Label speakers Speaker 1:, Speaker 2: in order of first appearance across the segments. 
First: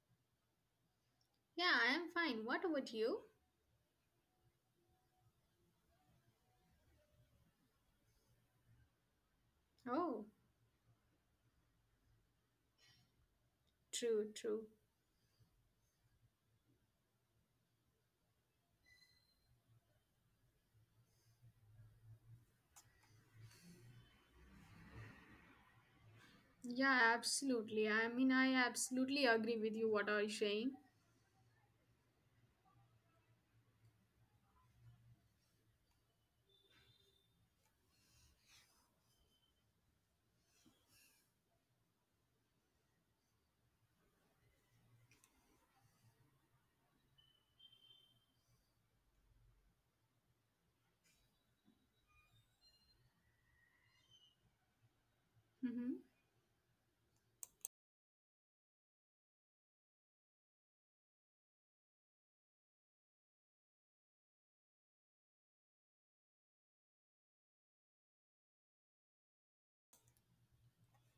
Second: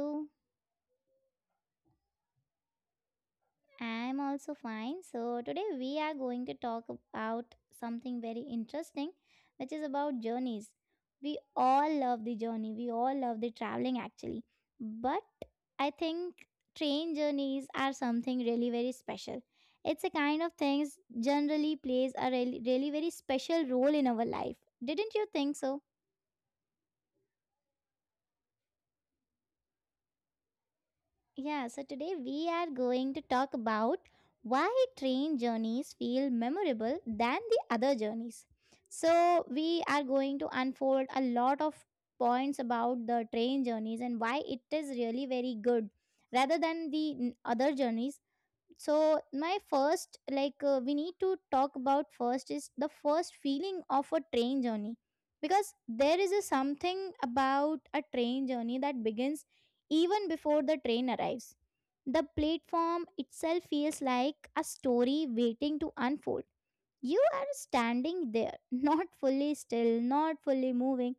Speaker 1: you?
Speaker 2: Yeah, I am fine. What about you?
Speaker 1: I'm also fine. So, today we are going to talk about something very interesting, which is about
Speaker 2: Oh,
Speaker 1: journeys. We all love the journey, we all love the traveling
Speaker 2: true,
Speaker 1: actually.
Speaker 2: true.
Speaker 1: But I think train journeys are something really very special. It's a kind of things generally plays a really, really very special role in our life. Didn't you think so?
Speaker 2: Yeah, absolutely. I mean, I absolutely agree with you what are you saying.
Speaker 1: Yeah, so today we are going to talk about why train journeys feel memorable than the other journeys. So, we are going to unfold a lot of points about the train journeys and why it is really very good rather than the other journeys. So my first like we need to talk about first is the first feeling of a train journey, because
Speaker 2: Mm-hmm.
Speaker 1: there is a something about a train journey that begins even before the train arrives. The platform itself feels like a story waiting to unfold. You are standing there, not fully still, not fully moving,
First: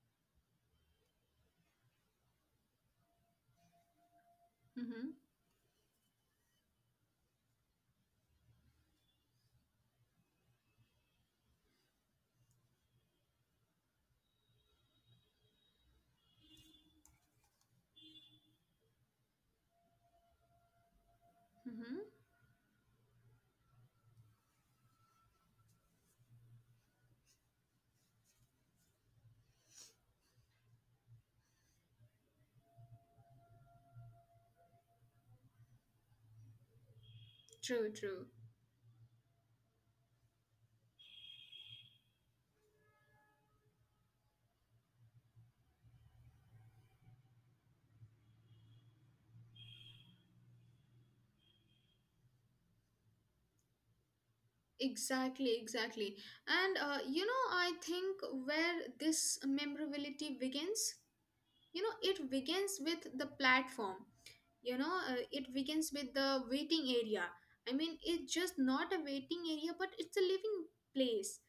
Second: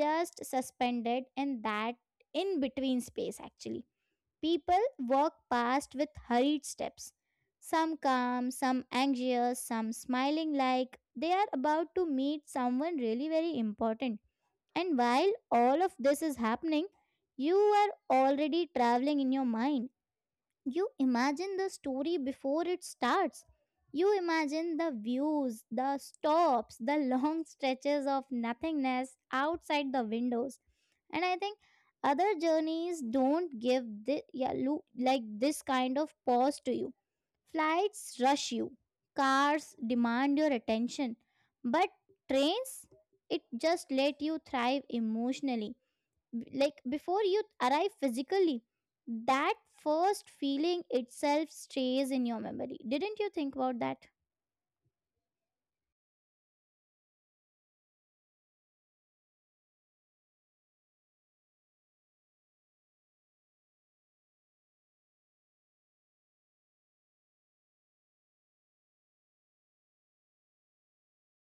Speaker 1: just suspended in that in between space actually. People
Speaker 2: Mm-hmm.
Speaker 1: walk past with hurried steps, some calm, some anxious, some smiling like they are about to meet someone really very important. And while all of this is happening, you are already traveling in your mind. You imagine the
Speaker 2: Mm-hmm.
Speaker 1: story before it starts, you imagine the views, the stops, the long stretches of nothingness outside the windows. And I think other journeys don't give this, yeah, like this kind of pause to you.
Speaker 2: True,
Speaker 1: Flights
Speaker 2: true.
Speaker 1: rush you, cars demand your attention, but trains, it just let you thrive emotionally like before you arrive physically. That first feeling itself stays in your memory, didn't you think about that?
Speaker 2: Exactly, exactly. And you know, I think where this memorability begins, you know, it begins with the platform. You know, it begins with the waiting area. I mean, it's just not a waiting area, but it's a living place.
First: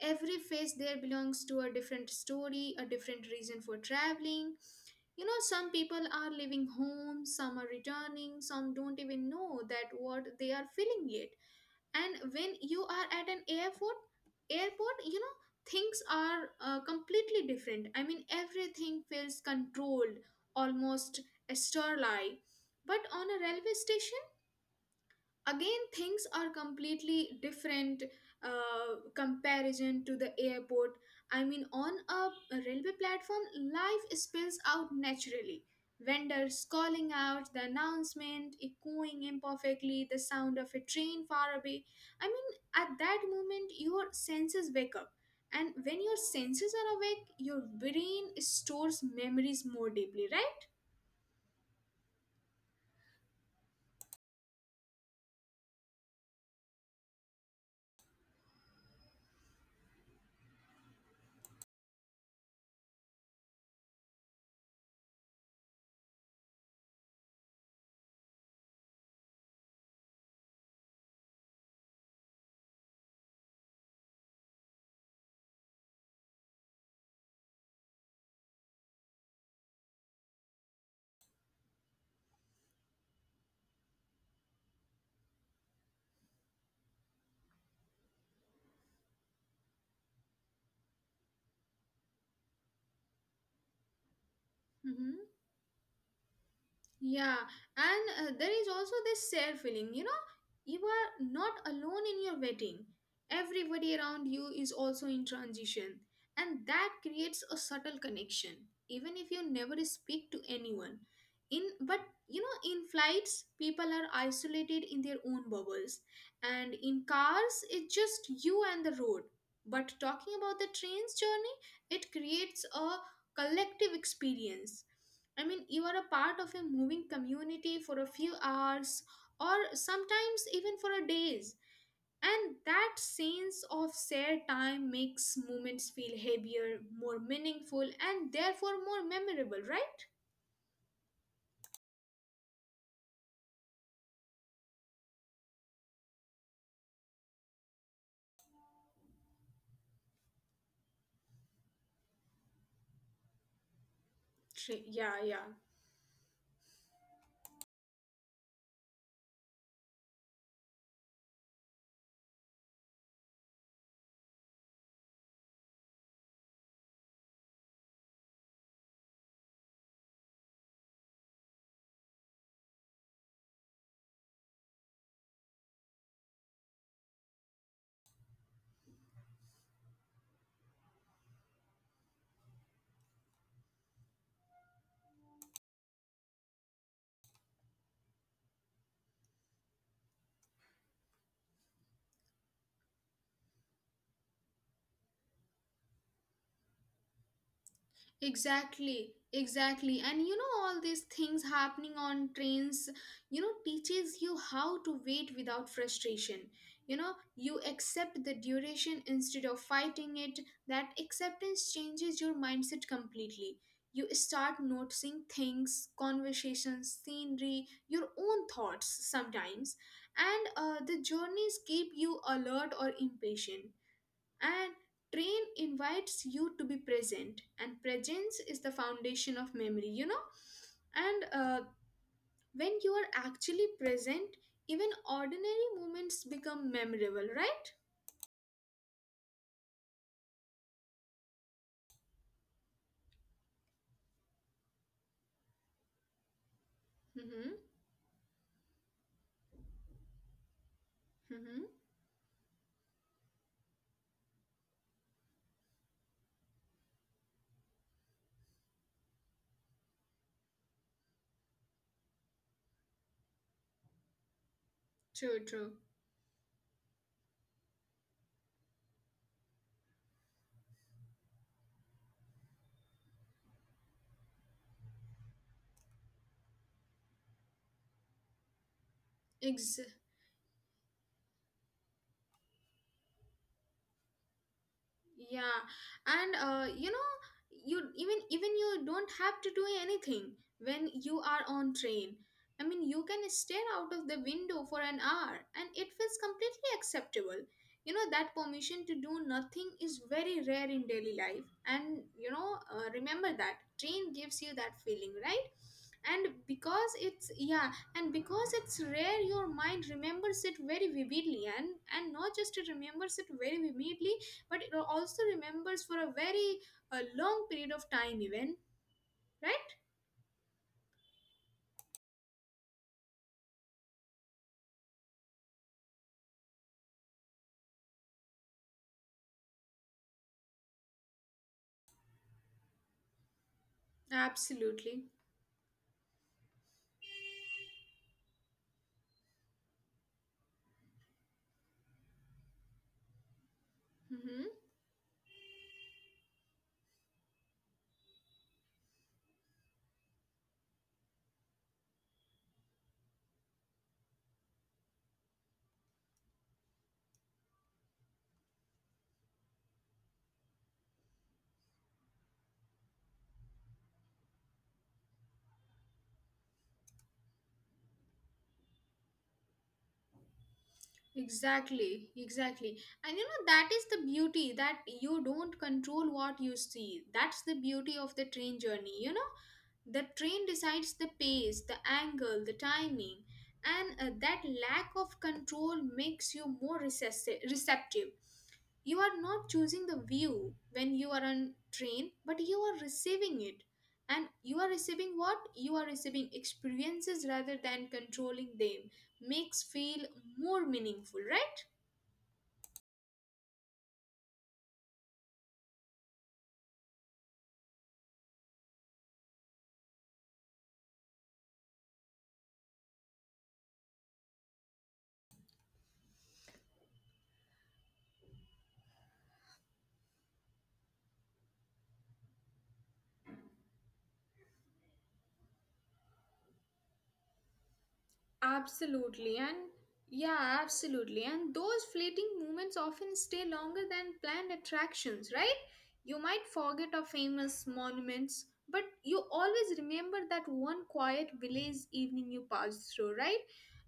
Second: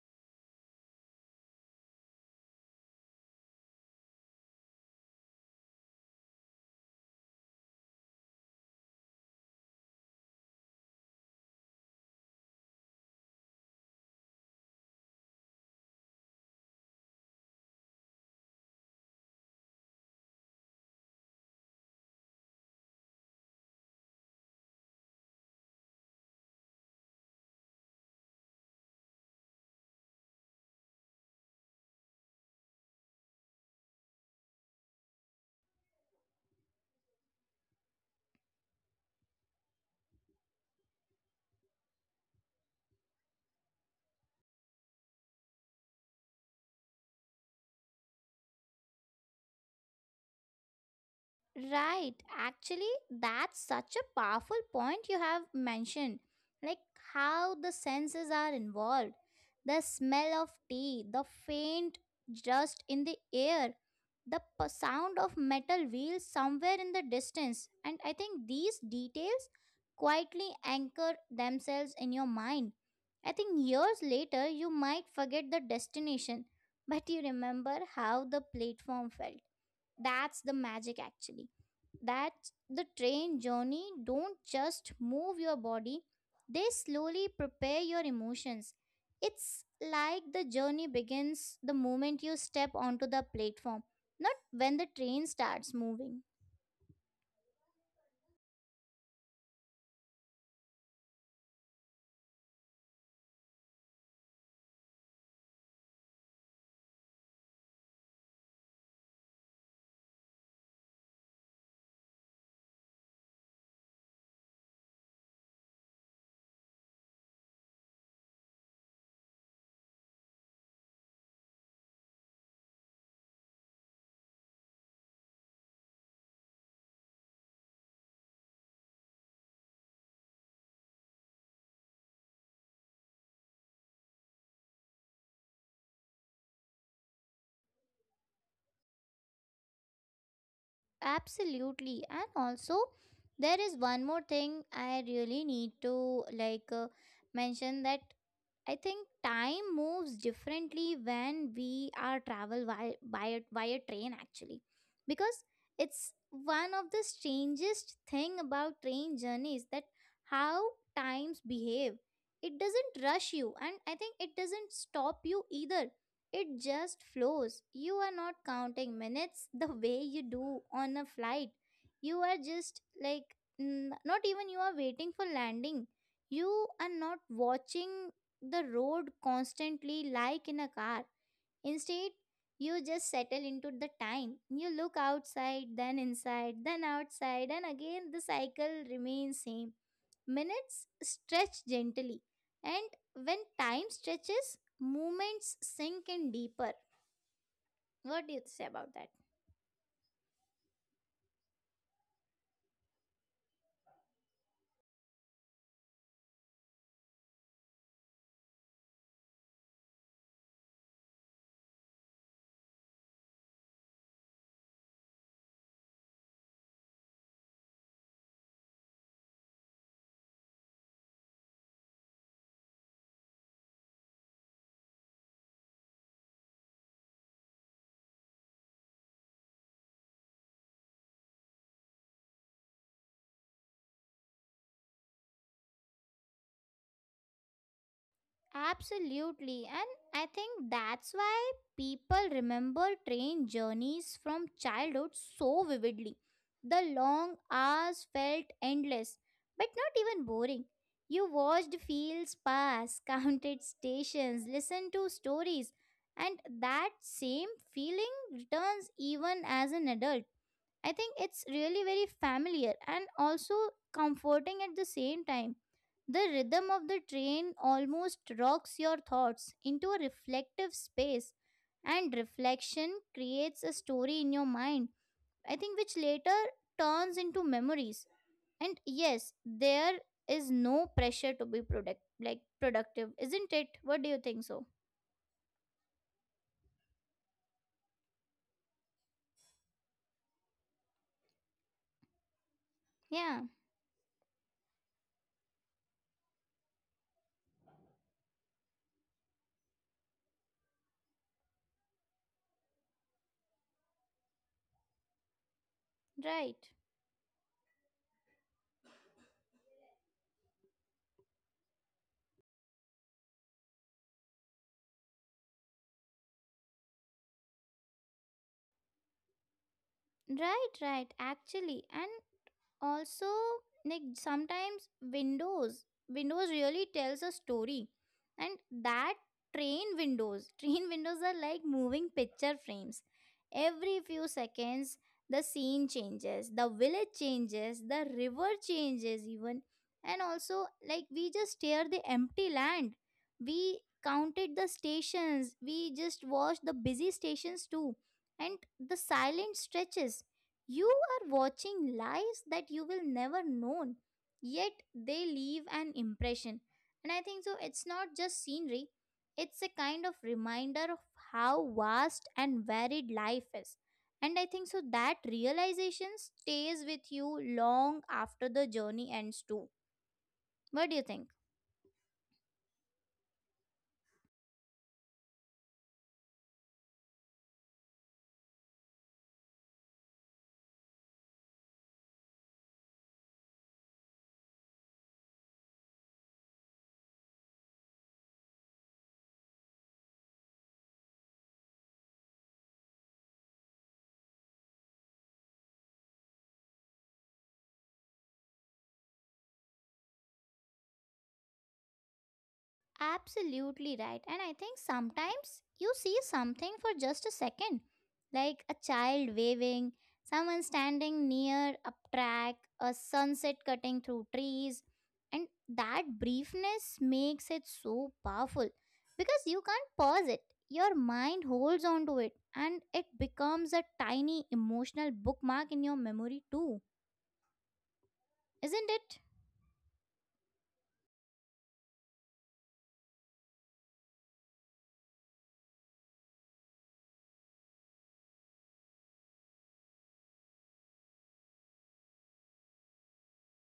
Speaker 2: Every face there belongs to a different story, a different reason for traveling. You know, some people are leaving home, some are returning, some don't even know that what they are feeling yet. And when you are at an airport, you know, things are completely different. I mean, everything feels controlled, almost sterile, but on a railway station, again things are completely different, comparison to the airport. I mean, on a railway platform, life spills out naturally. Vendors calling out, the announcement echoing imperfectly, the sound of a train far away. I mean, at that moment, your senses wake up. And when your senses are awake, your brain stores memories more deeply, right?
Speaker 1: Right. Actually, that's such a powerful point you have mentioned. Like how the senses are involved. The smell of tea, the faint dust in the air, the sound of metal wheels somewhere in the distance. And I think these details quietly anchor themselves in your mind. I think years later, you might forget the destination, but you remember how the platform felt. That's the magic, actually that's the train journey don't just move your body, they slowly prepare your emotions. It's like the journey begins the moment you step onto the platform, not when the
Speaker 2: Mhm.
Speaker 1: train starts moving.
Speaker 2: Yeah, and there is also this shared feeling, you know, you are not alone in your wedding. Everybody around you is also in transition, and that creates a subtle connection, even if you never speak to anyone. In but you know, in flights, people are isolated in their own bubbles, and in cars, it's just you and the road. But talking about the train's journey, it creates a collective experience. I mean, you are a part of a moving community for a few hours or sometimes even for a days. And that sense of shared time makes moments feel heavier, more meaningful, and therefore more memorable, right?
Speaker 1: Absolutely. And also, there is one more thing I really need to like mention that I think time moves differently when we are travel via train actually,
Speaker 2: Yeah,
Speaker 1: because
Speaker 2: yeah.
Speaker 1: it's one of the strangest thing about train journeys that how times behave. It doesn't rush you and I think it doesn't stop you either, it just flows. You are not counting minutes the way you do on a flight. You are just like not even you are waiting for landing, you are not watching the road constantly like in a car. Instead, you just settle into the time. You look outside, then inside, then outside, and again the cycle remains same. Minutes stretch gently, and when time stretches, movements sink in deeper. What do you say about that?
Speaker 2: Exactly, exactly. And you know, all these things happening on trains, you know, teaches you how to wait without frustration. You know, you accept the duration instead of fighting it. That acceptance changes your mindset completely. You start noticing things, conversations, scenery, your own thoughts sometimes. And the journeys keep you alert or impatient. And train invites you to be present, and presence is the foundation of memory, you know. And when you are actually present, even ordinary moments become memorable, right?
Speaker 1: Absolutely. And I think that's why people remember train journeys from childhood so vividly. The long
Speaker 2: Mm-hmm.
Speaker 1: hours felt endless, but not even boring. You watched
Speaker 2: Mm-hmm.
Speaker 1: fields pass, counted stations, listened to stories, and that same feeling returns even as an adult. I think it's really very familiar and also comforting at the same
Speaker 2: True,
Speaker 1: time.
Speaker 2: true.
Speaker 1: The rhythm of the train almost rocks your thoughts into a reflective space, and reflection creates a story in your mind, I think, which later turns into memories. And yes,
Speaker 2: Exactly.
Speaker 1: there is no pressure to be product like productive, isn't it? What do you think so?
Speaker 2: Yeah, and you know, you even you don't have to do anything when you are on train. I mean, you can
Speaker 1: Yeah,
Speaker 2: stare out of the window for an hour and it feels completely acceptable. You know, that permission to do nothing is very rare in daily life. And you know, remember that train gives you that feeling, right? And
Speaker 1: right.
Speaker 2: because it's yeah, and because it's rare, your mind remembers it very vividly. And not just it remembers it very vividly, but it also remembers for a very long period of time even, right?
Speaker 1: Right, right, actually. And also like sometimes windows really tells a story and that train windows train windows are like moving picture frames every few
Speaker 2: Absolutely.
Speaker 1: seconds. The scene changes, the village changes, the river changes even. And also like we just stare the empty land, we
Speaker 2: Mm-hmm.
Speaker 1: counted the stations, we just watched the busy stations too, and the silent stretches. You are watching lives that you will never know, yet they leave an impression. And I think so, it's not just scenery, it's a kind of reminder of how vast and varied life is. And I think so, that realization stays with you long after the journey ends, too. What do you think?
Speaker 2: Exactly, exactly. And you know, that is the beauty that you don't control what you see. That's the beauty of the train journey, you know. The train decides the pace, the angle, the timing. And that lack of control makes you more receptive. You are not choosing the view when you are on train, but you are receiving it. And you are receiving what? You are receiving experiences rather than controlling them. Makes feel more meaningful, right?
Speaker 1: Absolutely right. And I think sometimes you see something for just a second, like a child waving, someone standing near a track, a sunset cutting through trees. And that briefness makes it so powerful because you can't pause it. Your mind holds on to it and it becomes a tiny emotional bookmark in your memory, too, isn't
Speaker 2: Absolutely,
Speaker 1: it?
Speaker 2: and yeah, absolutely. And those fleeting moments often stay longer than planned attractions, right? You might forget our famous monuments, but you always remember that one quiet village evening you passed through, right?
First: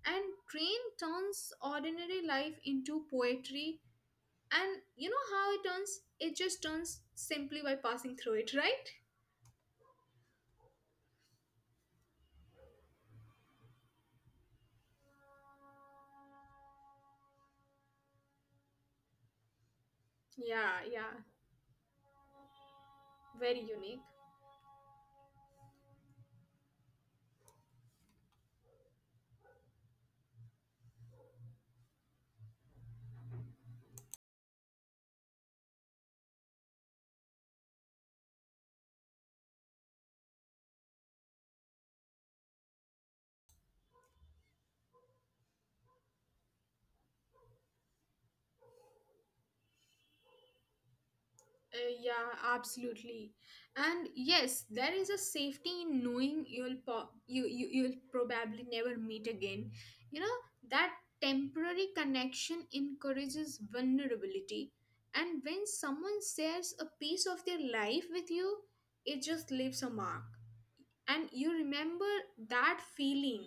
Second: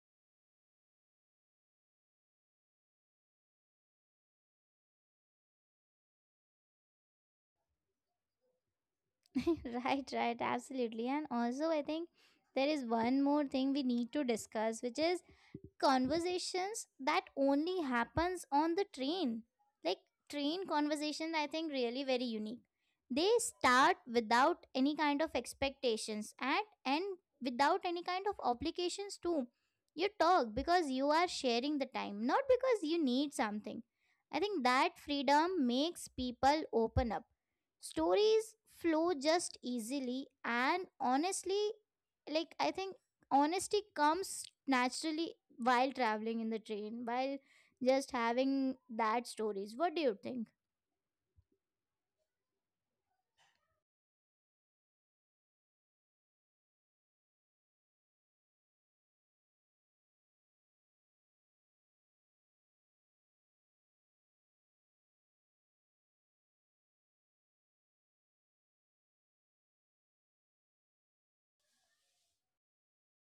Speaker 2: And train turns ordinary life into poetry, and you know how it turns? It just turns simply by passing through it, right?
Speaker 1: Right, right, absolutely. And also, I think there is one more thing we need to discuss, which is conversations that only happens on the train. Like train
Speaker 2: Yeah, yeah,
Speaker 1: conversation, I think really very unique. They
Speaker 2: very unique.
Speaker 1: start without any kind of expectations and without any kind of obligations too. You talk because you are sharing the time, not because you need something. I think that freedom makes people open up. Stories flow just easily and honestly. Like I think honesty comes naturally while traveling in the train, while just having that stories. What do you think?
Speaker 2: Yeah, absolutely. And yes, there is a safety in knowing you'll you'll probably never meet again. You know, that temporary connection encourages vulnerability. And when someone shares a piece of their life with you, it just leaves a mark and you remember that feeling,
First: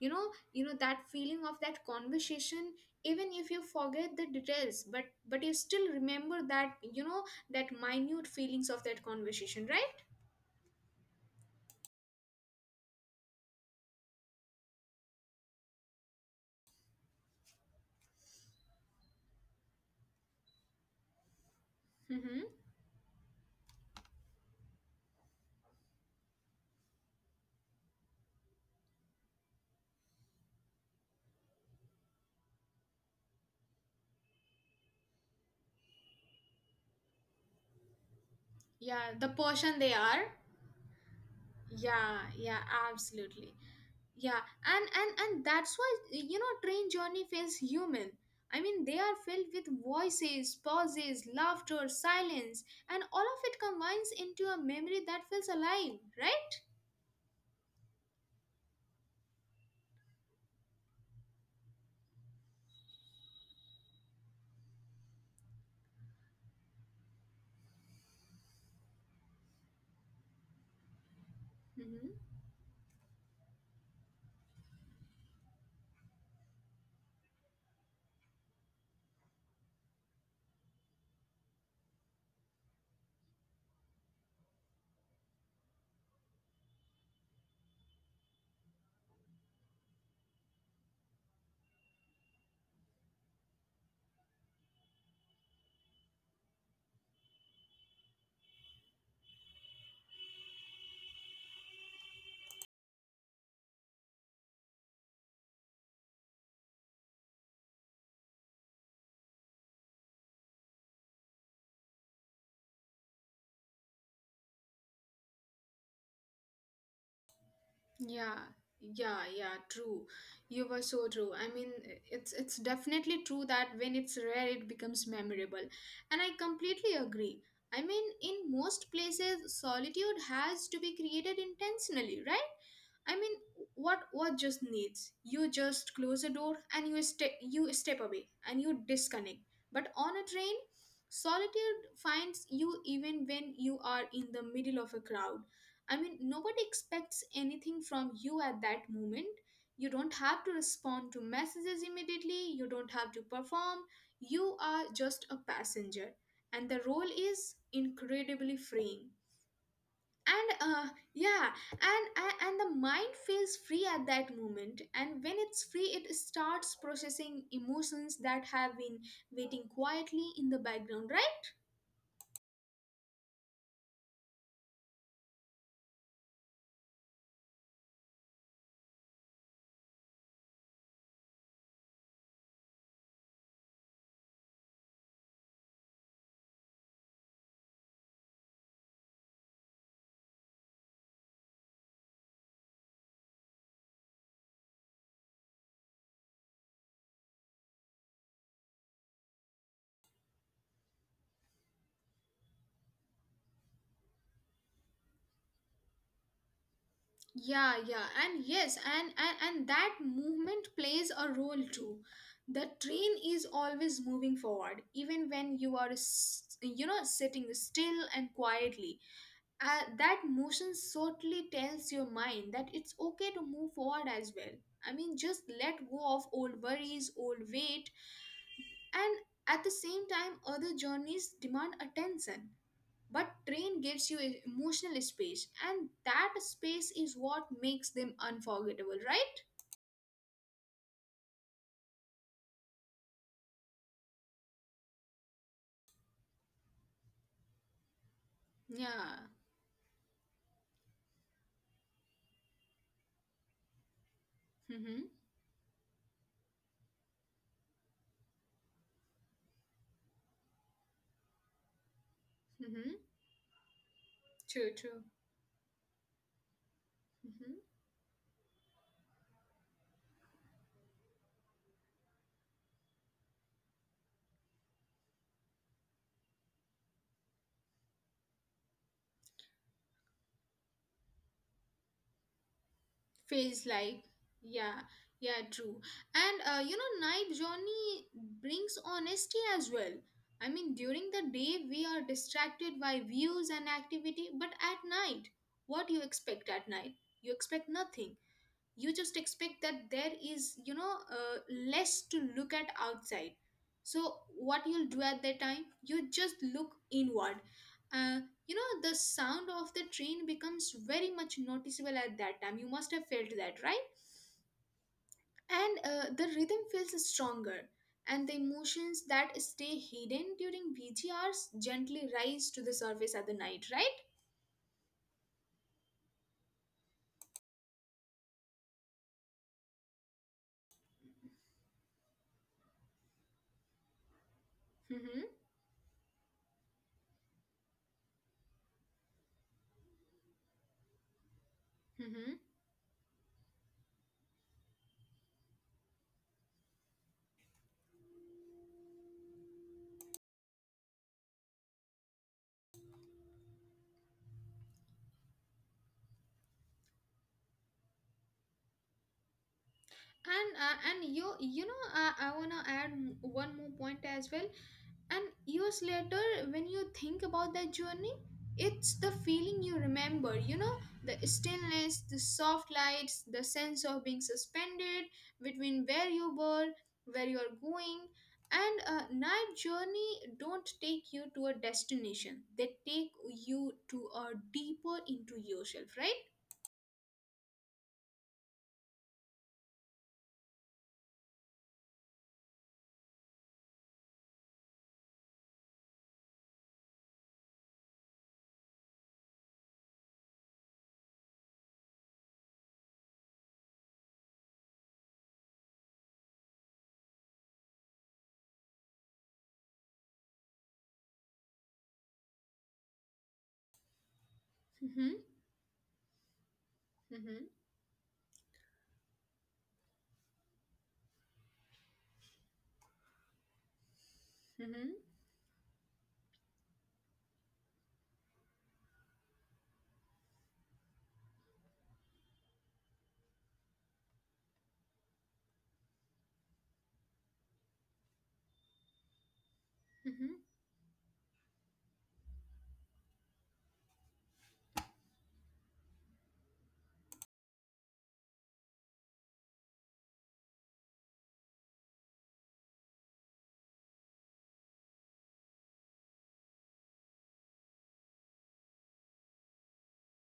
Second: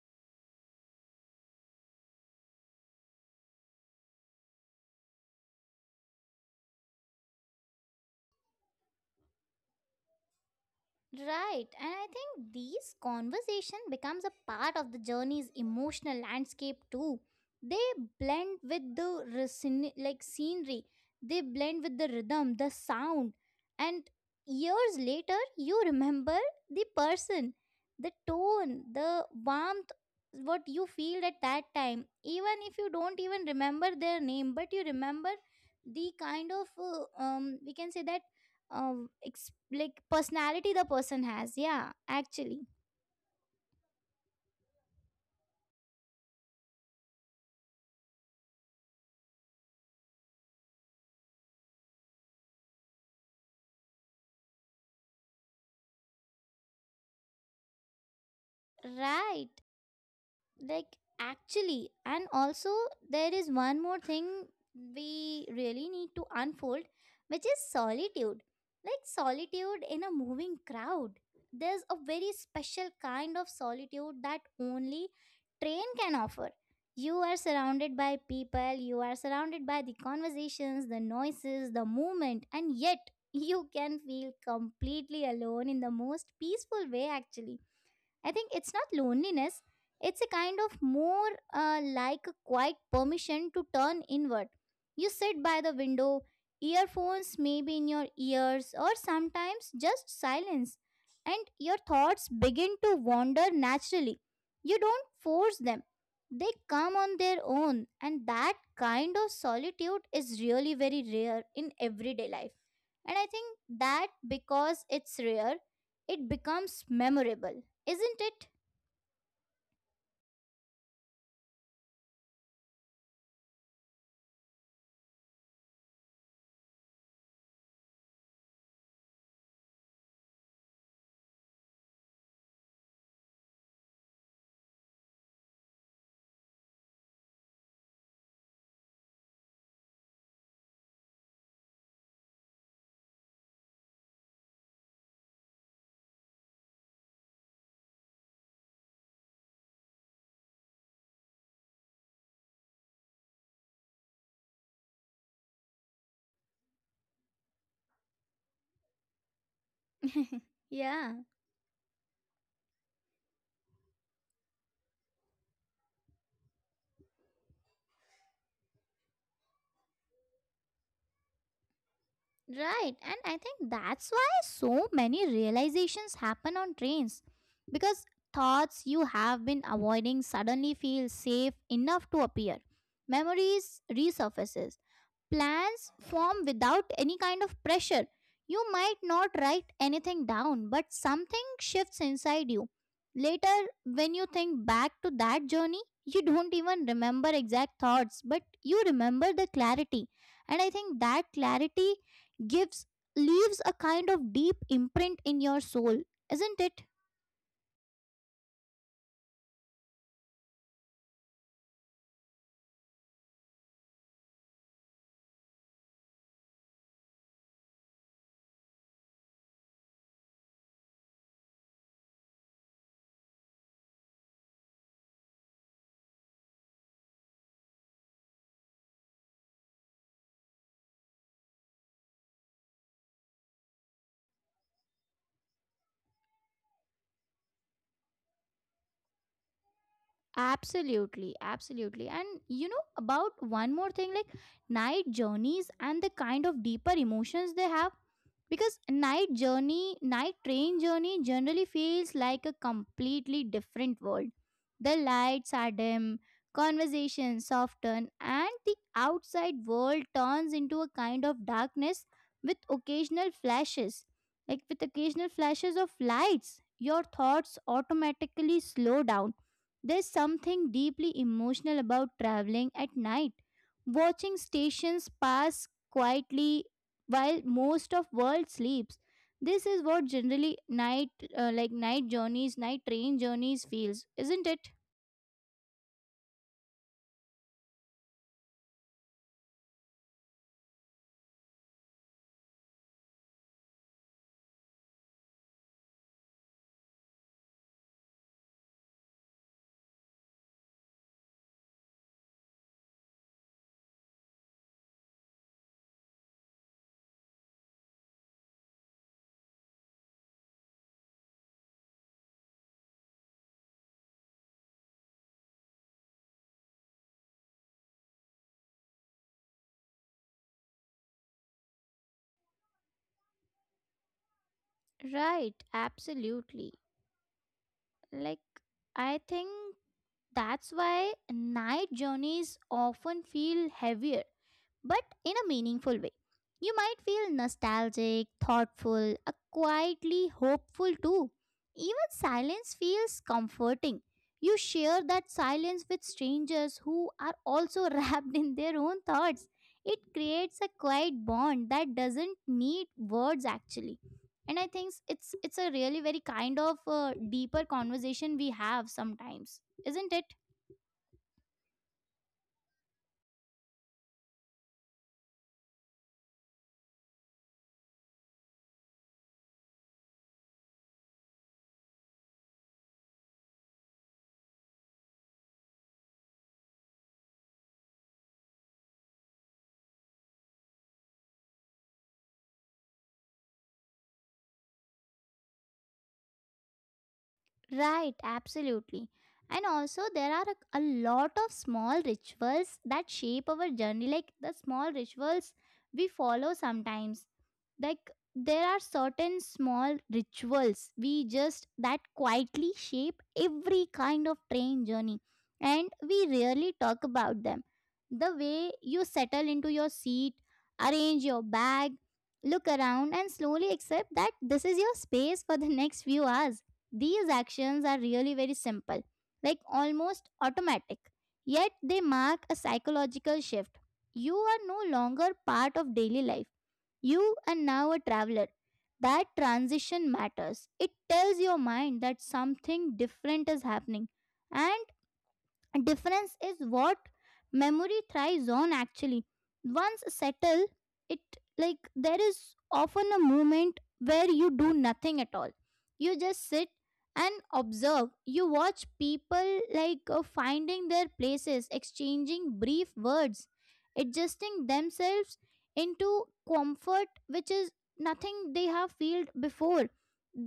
Speaker 2: you know. You know that feeling of that conversation, even if you forget the details, but you still remember that, you know, that minute feelings of that conversation, right?
Speaker 1: Right, and I think these conversation becomes a part of the journey's emotional landscape too. They blend with the like scenery. They blend with the rhythm,
Speaker 2: Mm-hmm.
Speaker 1: the sound, and years later you remember the person, the tone, the warmth, what you feel at that time. Even if you don't even remember their name, but you remember the kind of we can say that
Speaker 2: Yeah, the person
Speaker 1: like
Speaker 2: they are,
Speaker 1: personality the person has, yeah
Speaker 2: yeah,
Speaker 1: actually.
Speaker 2: yeah, absolutely. Yeah. And that's why, you know, train journey feels human. I mean, they are filled with voices, pauses, laughter, silence, and all of it combines into a memory that feels alive, right?
Speaker 1: Right, like actually, and also there is one more thing we really need to unfold, which is solitude. Like solitude in a moving crowd, there's a very
Speaker 2: Hmm.
Speaker 1: special kind of solitude that only train can offer. You are surrounded by people, you are surrounded by the conversations, the noises, the movement, and yet you can feel completely alone in the most peaceful way actually. I think it's not loneliness, it's a kind of more like a quiet permission to turn inward. You sit by the window, earphones maybe in your ears, or sometimes just silence, and your thoughts begin to wander naturally. You don't force them, they come on their own, and that kind of solitude is really very rare in everyday life. And I think that because it's rare, it becomes memorable, isn't it?
Speaker 2: Yeah, yeah, yeah, true. You were so true. I mean, it's definitely true that when it's rare, it becomes memorable. And I completely agree. I mean, in most places solitude has to be created intentionally, right? I mean, what just needs? You just close a door and you step away and you disconnect. But on a train, solitude finds you even when you are in the middle of a crowd. I mean, nobody expects anything from you at that moment. You don't have to respond to messages immediately, you don't have to perform. You are just a passenger, and the role is incredibly freeing.
Speaker 1: Yeah,
Speaker 2: And yeah, and the mind feels free at that moment. And when it's free, it starts processing emotions that have been waiting quietly in the background, right?
Speaker 1: right. And I think that's why so many realizations happen on trains, because thoughts you have been avoiding suddenly feel safe enough to appear. Memories resurfaces. Plans form without any kind of pressure. You might not write anything down, but something shifts inside you. Later, when you think back to that journey, you don't even remember exact thoughts, but you remember the clarity. And I think that clarity gives leaves a kind of deep imprint in your soul, isn't it?
Speaker 2: Yeah, yeah, and yes, and, and that movement plays a role too. The train is always moving forward, even when you are you know, sitting still and quietly. That motion certainly tells your mind that it's okay to move forward as well. I mean, just let go of old worries, old weight. And at the same time, other journeys demand attention, but train gives you emotional space, and that space is what makes them unforgettable, right?
Speaker 1: Absolutely, absolutely. And you know, about one more thing like night journeys and the kind of deeper emotions they have. Because night
Speaker 2: Yeah.
Speaker 1: journey, night train journey generally feels like a completely different world. The
Speaker 2: Mm-hmm.
Speaker 1: lights are dim, conversations soften, and the outside world turns into a kind of darkness with occasional
Speaker 2: Mm-hmm.
Speaker 1: flashes. Like with
Speaker 2: True,
Speaker 1: occasional
Speaker 2: true.
Speaker 1: flashes of lights, your thoughts
Speaker 2: Mm-hmm.
Speaker 1: automatically slow down. There's something deeply emotional about traveling at night, watching stations pass quietly while most of world sleeps. This is what generally night like night journeys, night train journeys
Speaker 2: Feels
Speaker 1: feels,
Speaker 2: like.
Speaker 1: isn't it?
Speaker 2: Yeah, yeah, true. And you know, night journey brings honesty as well. I mean, during the day we are distracted by views and activity, but at night, what you expect at night? You expect nothing. You just expect that there is, you know, less to look at outside. So what you'll do at that time, you just look inward. uh, you know, the sound of the train becomes very much noticeable at that time, you must have felt that, right? And the rhythm feels stronger, and the emotions that stay hidden during VGRs gently rise to the surface at the night, right?
Speaker 1: Right, absolutely. Like, I think that's why night journeys often feel heavier, but in a
Speaker 2: Mm-hmm.
Speaker 1: meaningful way. You might feel nostalgic, thoughtful, quietly hopeful too. Even
Speaker 2: Mm-hmm.
Speaker 1: silence feels comforting. You share that silence with strangers who are also wrapped in their own thoughts. It creates a quiet bond that doesn't need words actually. And I think it's a really very kind of deeper conversation we have sometimes, isn't it?
Speaker 2: And uh, and you know, I wanna add one more point as well. And years later, when you think about that journey, it's the feeling you remember, you know, the stillness, the soft lights, the sense of being suspended between where you were, where you're going. And a night journey don't take you to a destination. They take you to a deeper into yourself, right?
Speaker 1: Right, absolutely. And also, there are a lot of small rituals that shape our journey, like the small rituals we follow sometimes. Like, there are certain small rituals we just that quietly shape every kind of train journey, and we rarely talk about them. The way you settle into your seat, arrange your bag, look around, and slowly accept that this is your
Speaker 2: Mm-hmm.
Speaker 1: space for the next few hours. These
Speaker 2: Mm-hmm.
Speaker 1: actions are really very simple, like almost automatic, yet they mark a psychological shift. You are no longer part of daily life, you are now a traveler. That transition matters. It tells your mind that something different is happening, and difference is what memory thrives on actually. Once
Speaker 2: Mm-hmm.
Speaker 1: settled, it like there is often a moment where you do nothing at all. You just sit and observe. You watch people like finding their places, exchanging brief words, adjusting themselves into comfort, which is nothing they have felt before.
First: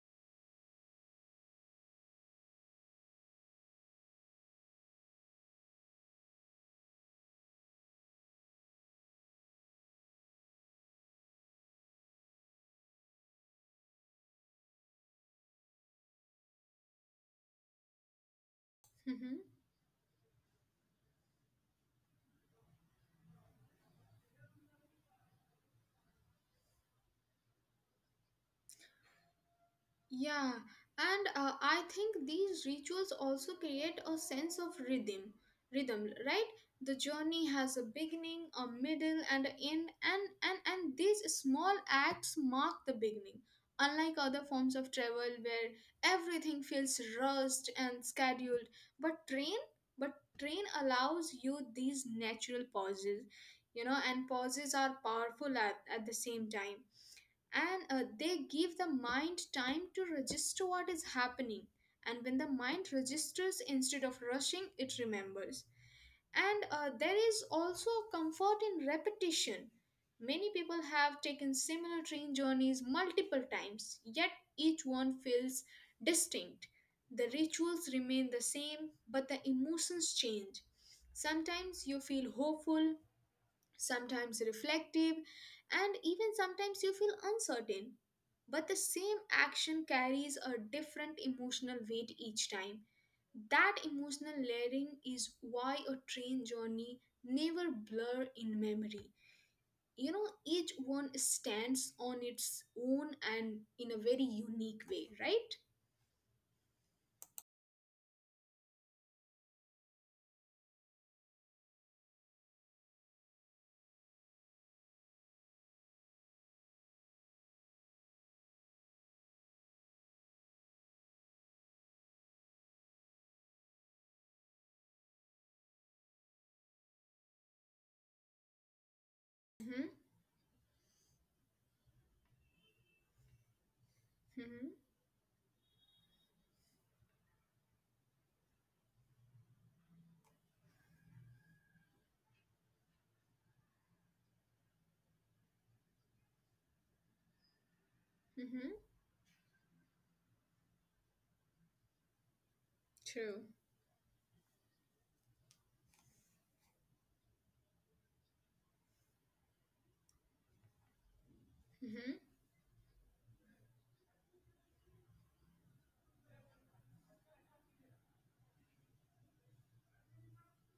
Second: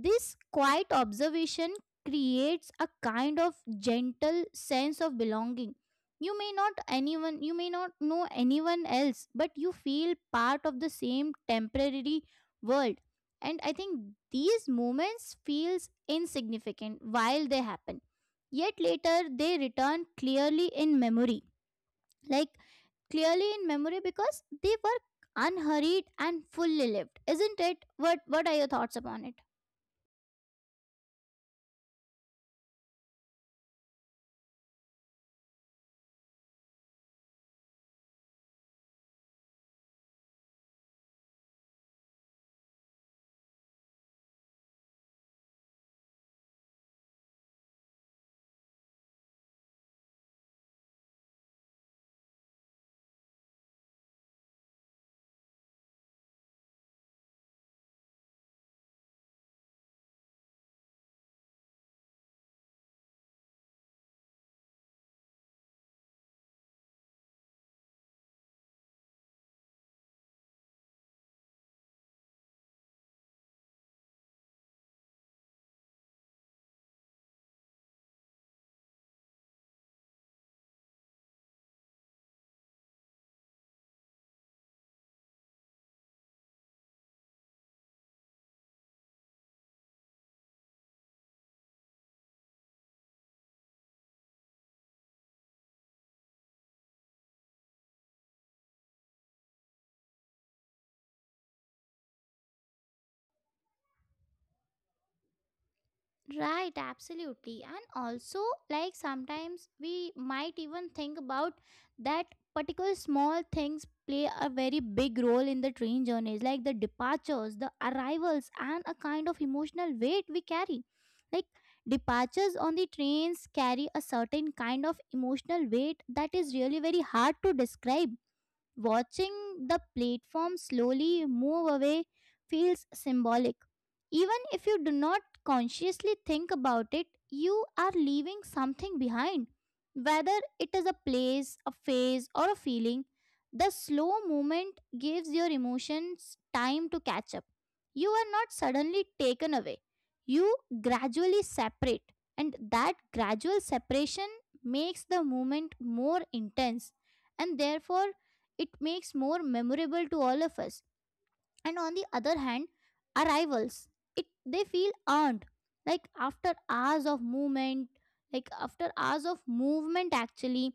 Speaker 1: This quiet observation creates a kind of gentle sense of belonging. you may not you may not know anyone else, but you feel part of the same temporary world. And I think these moments feels insignificant while they happen, yet later
Speaker 2: Mm-hmm.
Speaker 1: they return clearly in memory, like clearly in memory because they were unhurried and fully lived, isn't it? What are your thoughts upon it?
Speaker 2: Yeah, and I think these rituals also create a sense of rhythm. Rhythm, right? The journey has a beginning, a middle, and an end, and and these small acts mark the beginning. Unlike other forms of travel where everything feels rushed and scheduled, but train, but train allows you these natural pauses. You know, and pauses are powerful at the same time. And they give the mind time to register what is happening. And when the mind registers instead of rushing, it remembers. And there is also comfort in repetition. Many people have taken similar train journeys multiple times, yet each one feels distinct. The rituals remain the same, but the emotions change. Sometimes you feel hopeful, sometimes reflective, and even sometimes you feel uncertain. But the same action carries a different emotional weight each time. That emotional layering is why a train journey never blur in memory. You know, each one stands on its own and in a very unique way, right?
Speaker 1: Right, absolutely. And also, like, sometimes we might even think about that particular small things play a very big role in the train journeys, like the departures, the arrivals, and a kind of emotional weight we carry. Like, departures on the trains carry a certain kind of emotional weight that is really very hard to describe. Watching
Speaker 2: Mm-hmm.
Speaker 1: the platform slowly move away feels symbolic. Even
Speaker 2: Mm-hmm.
Speaker 1: if you do not consciously think about it, you are leaving something behind. Whether it is a place, a phase, or a feeling, the slow movement gives your emotions time to catch up. You are not
Speaker 2: Mm-hmm.
Speaker 1: suddenly taken away, you gradually separate, and that
Speaker 2: True.
Speaker 1: gradual separation makes the movement more intense, and therefore it makes more memorable to all of us. And on the
Speaker 2: Mm-hmm.
Speaker 1: other hand, arrivals, it they feel earned. like after hours of movement like after hours of movement actually,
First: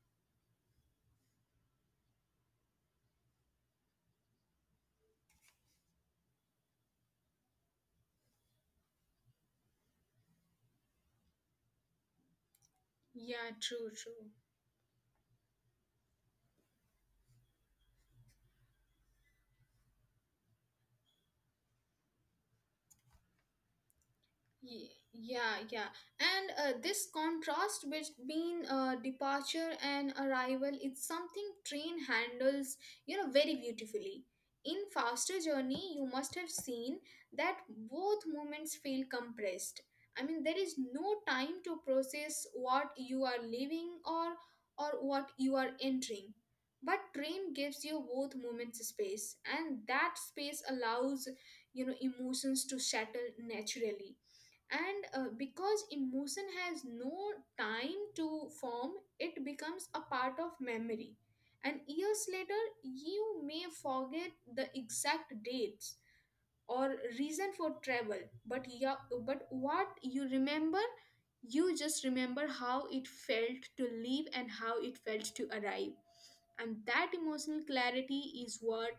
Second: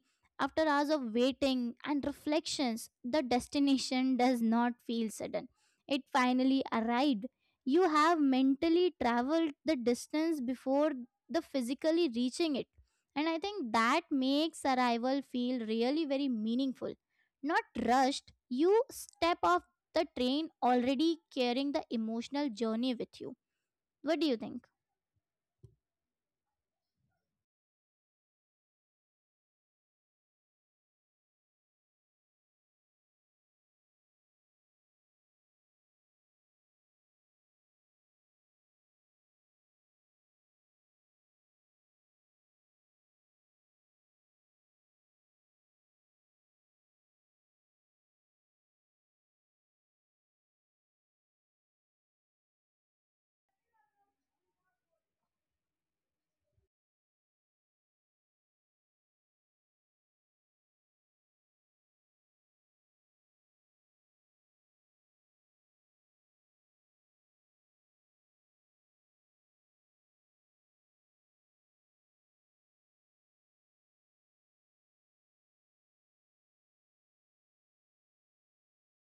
Speaker 1: after hours of waiting and reflections, the destination does not feel sudden. It finally arrived. You have mentally traveled the distance before the physically reaching it, and I
Speaker 2: Yeah,
Speaker 1: think
Speaker 2: true,
Speaker 1: that
Speaker 2: true.
Speaker 1: makes arrival feel really very meaningful, not rushed. You step off the train already carrying the emotional journey with you. What do you think?
Speaker 2: Yeah, yeah. And this contrast between departure and arrival is something train handles, you know, very beautifully. In faster journey, you must have seen that both moments feel compressed. I mean, there is no time to process what you are leaving or what you are entering. But train gives you both moments space, and that space allows, you know, emotions to settle naturally. And because emotion has no time to form, it becomes a part of memory. And years later you may forget the exact dates or reason for travel, but yeah, but what you remember, you just remember how it felt to leave and how it felt to arrive. And that emotional clarity is what,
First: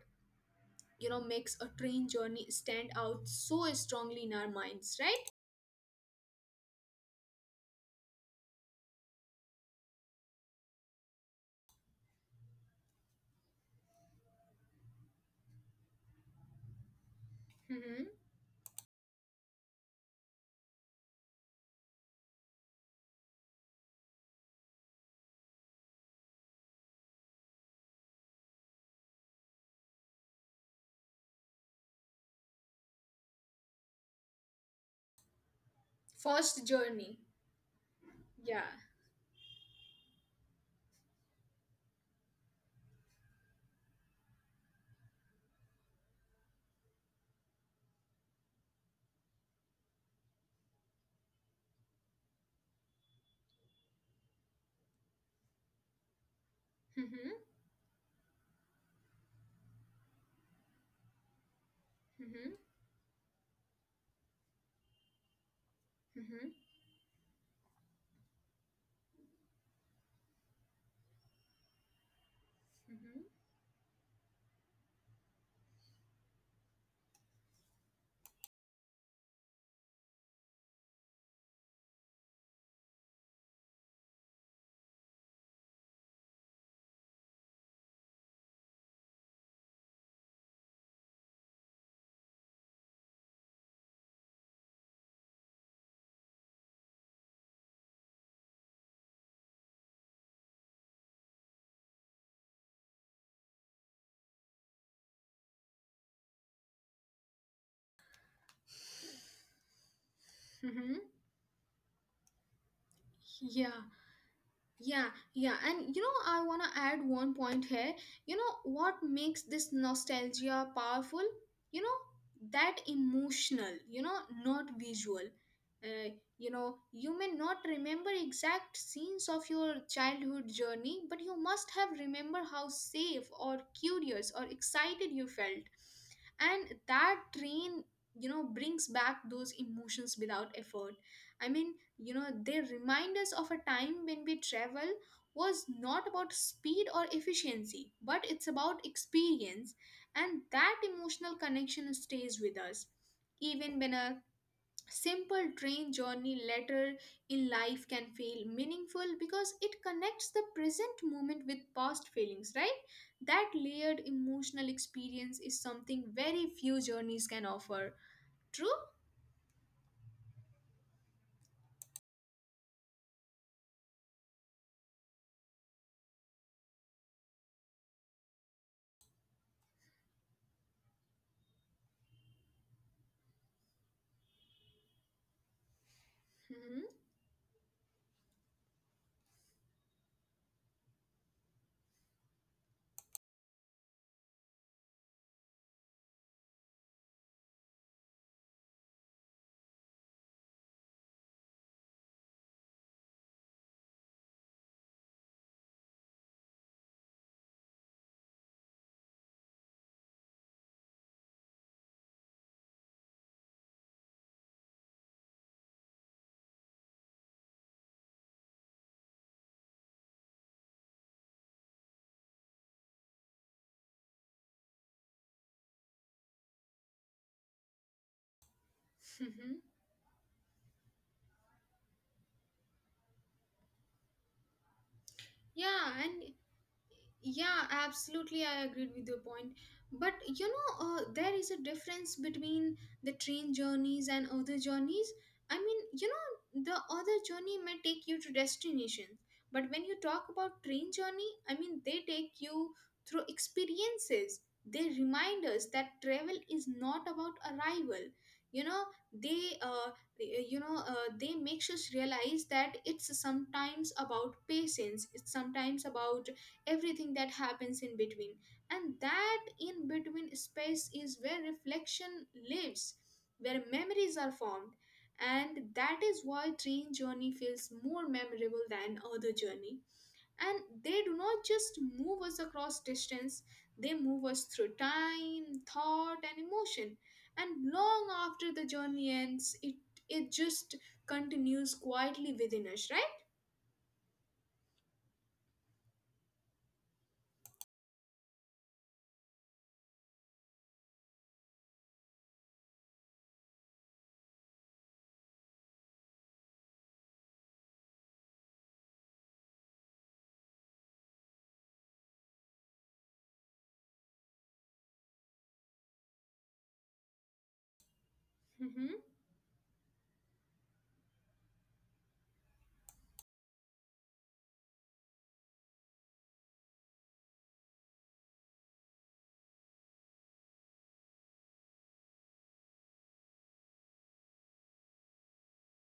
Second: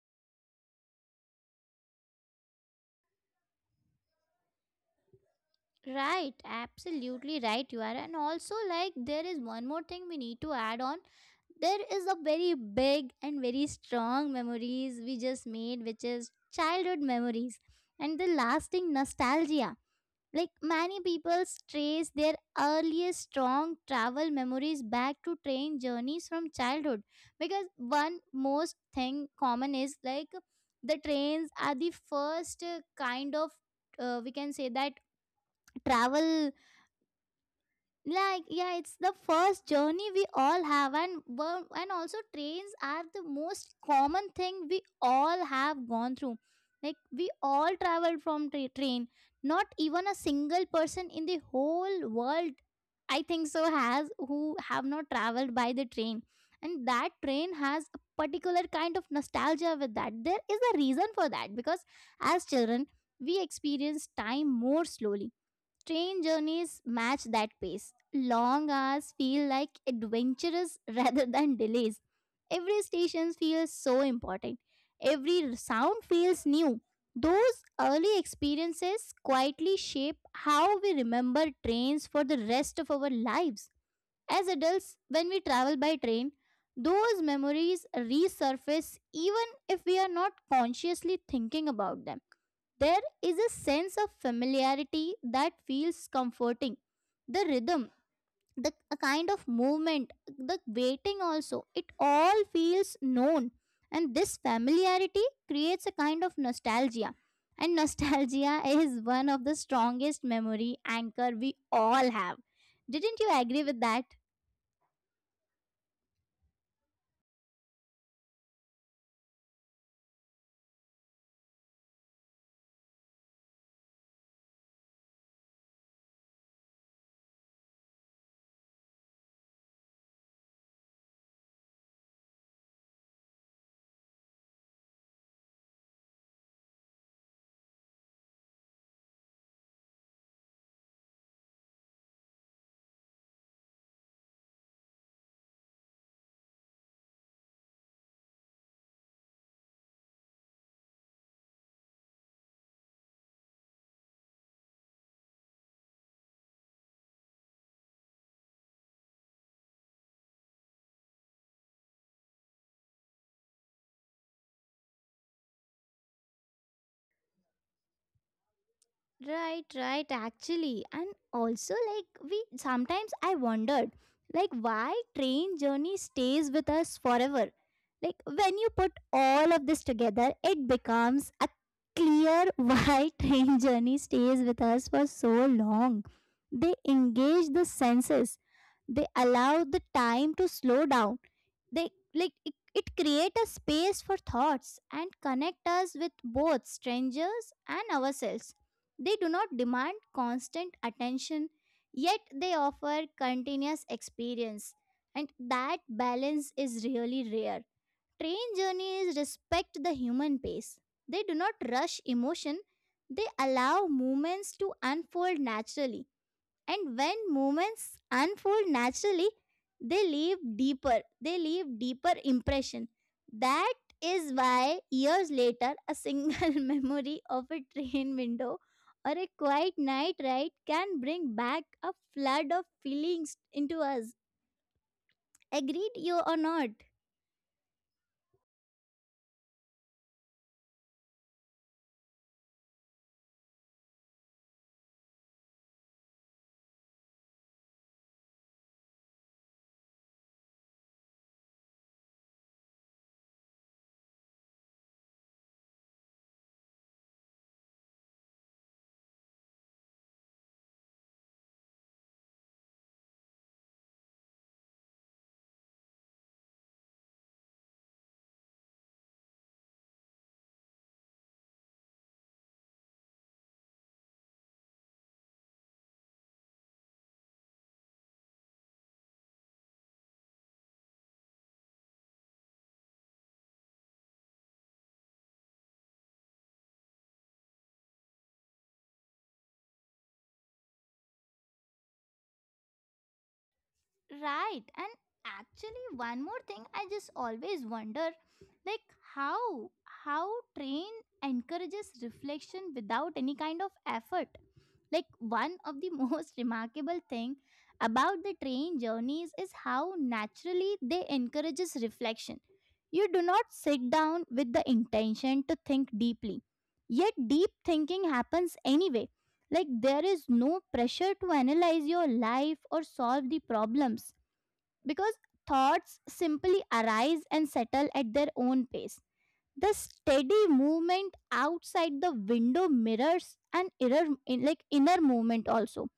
Speaker 2: you know, makes a train journey stand out so strongly in our minds, right?
Speaker 1: Right, absolutely right, you are. And also, like, there is one more thing we need to add on. There is a very big and very strong memories we just made, which is childhood memories
Speaker 2: Hmm.
Speaker 1: and the lasting nostalgia. Like many people trace their earliest strong travel memories back to train journeys from childhood, because one most thing common is like the trains are the first kind of we can say that travel,
Speaker 2: First journey.
Speaker 1: like,
Speaker 2: Yeah.
Speaker 1: yeah, it's the first journey we all have, and also trains are the most common thing we all have gone through. Like we all traveled from train. Not even a single person in the whole world, I think so, has who have not traveled by the train. And that train
Speaker 2: Mm-hmm.
Speaker 1: has a particular kind of nostalgia with that. There is a reason for that, because as
Speaker 2: Mm-hmm.
Speaker 1: children we experience time more slowly. Train
Speaker 2: Mm-hmm.
Speaker 1: journeys match that pace. Long hours feel like adventures rather than delays. Every station feels so important. Every sound feels new. Those early experiences quietly shape how we remember trains for the rest of our lives. As adults, when we travel by train, those memories resurface even if we are not consciously thinking about them. There is a sense of familiarity that feels comforting. The rhythm, the a kind of movement, the waiting also, it all feels known. And this familiarity creates a kind of nostalgia. And nostalgia is one of the strongest memory
Speaker 2: Mm-hmm. Mm-hmm.
Speaker 1: anchor we all have. Didn't you agree with
Speaker 2: Yeah.
Speaker 1: that?
Speaker 2: Yeah, yeah, and you know, I want to add one point here. You know, what makes this nostalgia powerful? You know, that emotional, not visual. Uh, you know, you may not remember exact scenes of your childhood journey, but you must have remember how safe or curious or excited you felt. And that train, brings back those emotions without effort. I mean, you know they remind us of a time when we travel was not about speed or efficiency, but it's about experience, and that emotional connection stays with us even when a simple train journey later in life can feel meaningful because it connects the present moment with past feelings, right? That layered emotional experience is something very few journeys can offer. True.
Speaker 1: Right, right, actually. And also, like, we sometimes I wondered, like, why train journey stays with us forever. Like, when you put all of this together, it becomes a clear why train journey stays with us for so long. They
Speaker 2: Hmm.
Speaker 1: engage the senses, they allow the time to slow down, they like it create a space for thoughts and connect us with both strangers and ourselves. They do not demand constant attention, yet they offer continuous experience, and that balance is really rare. Train journeys respect the human pace. They do not rush emotion, they allow movements to unfold naturally, and when moments unfold naturally, they leave deeper impression. That is why years later, a single memory of a train window or a quiet night ride can bring back a flood of feelings into us. Agreed
Speaker 2: Yeah,
Speaker 1: you or
Speaker 2: and
Speaker 1: not?
Speaker 2: Yeah, absolutely. I agreed with your point. But you know, there is a difference between the train journeys and other journeys. I mean, you know, the other journey may take you to destinations, but when you talk about train journey, I mean, they take you through experiences. They remind us that travel is not about arrival. You know, they, uh, they makes us realize that it's sometimes about patience. It's sometimes about everything that happens in between, and that in between space is where reflection lives, where memories are formed, and that is why train journey feels more memorable than other journey, and they do not just move us across distance, they move us through time, thought, and emotion. And long after the journey ends, it just continues quietly within us, right?
Speaker 1: Right. And actually, one more thing I just always wonder, like, how how train encourages reflection without any kind of effort. Like, one of the most remarkable thing about the train journeys is how naturally they encourages reflection. You do not sit down with the intention to think deeply. Yet deep thinking happens anyway.
Speaker 2: Mhm.
Speaker 1: Like there is no pressure to analyze your life or solve the problems, because thoughts simply arise and settle at their own pace. The steady movement outside the window mirrors an like inner movement also.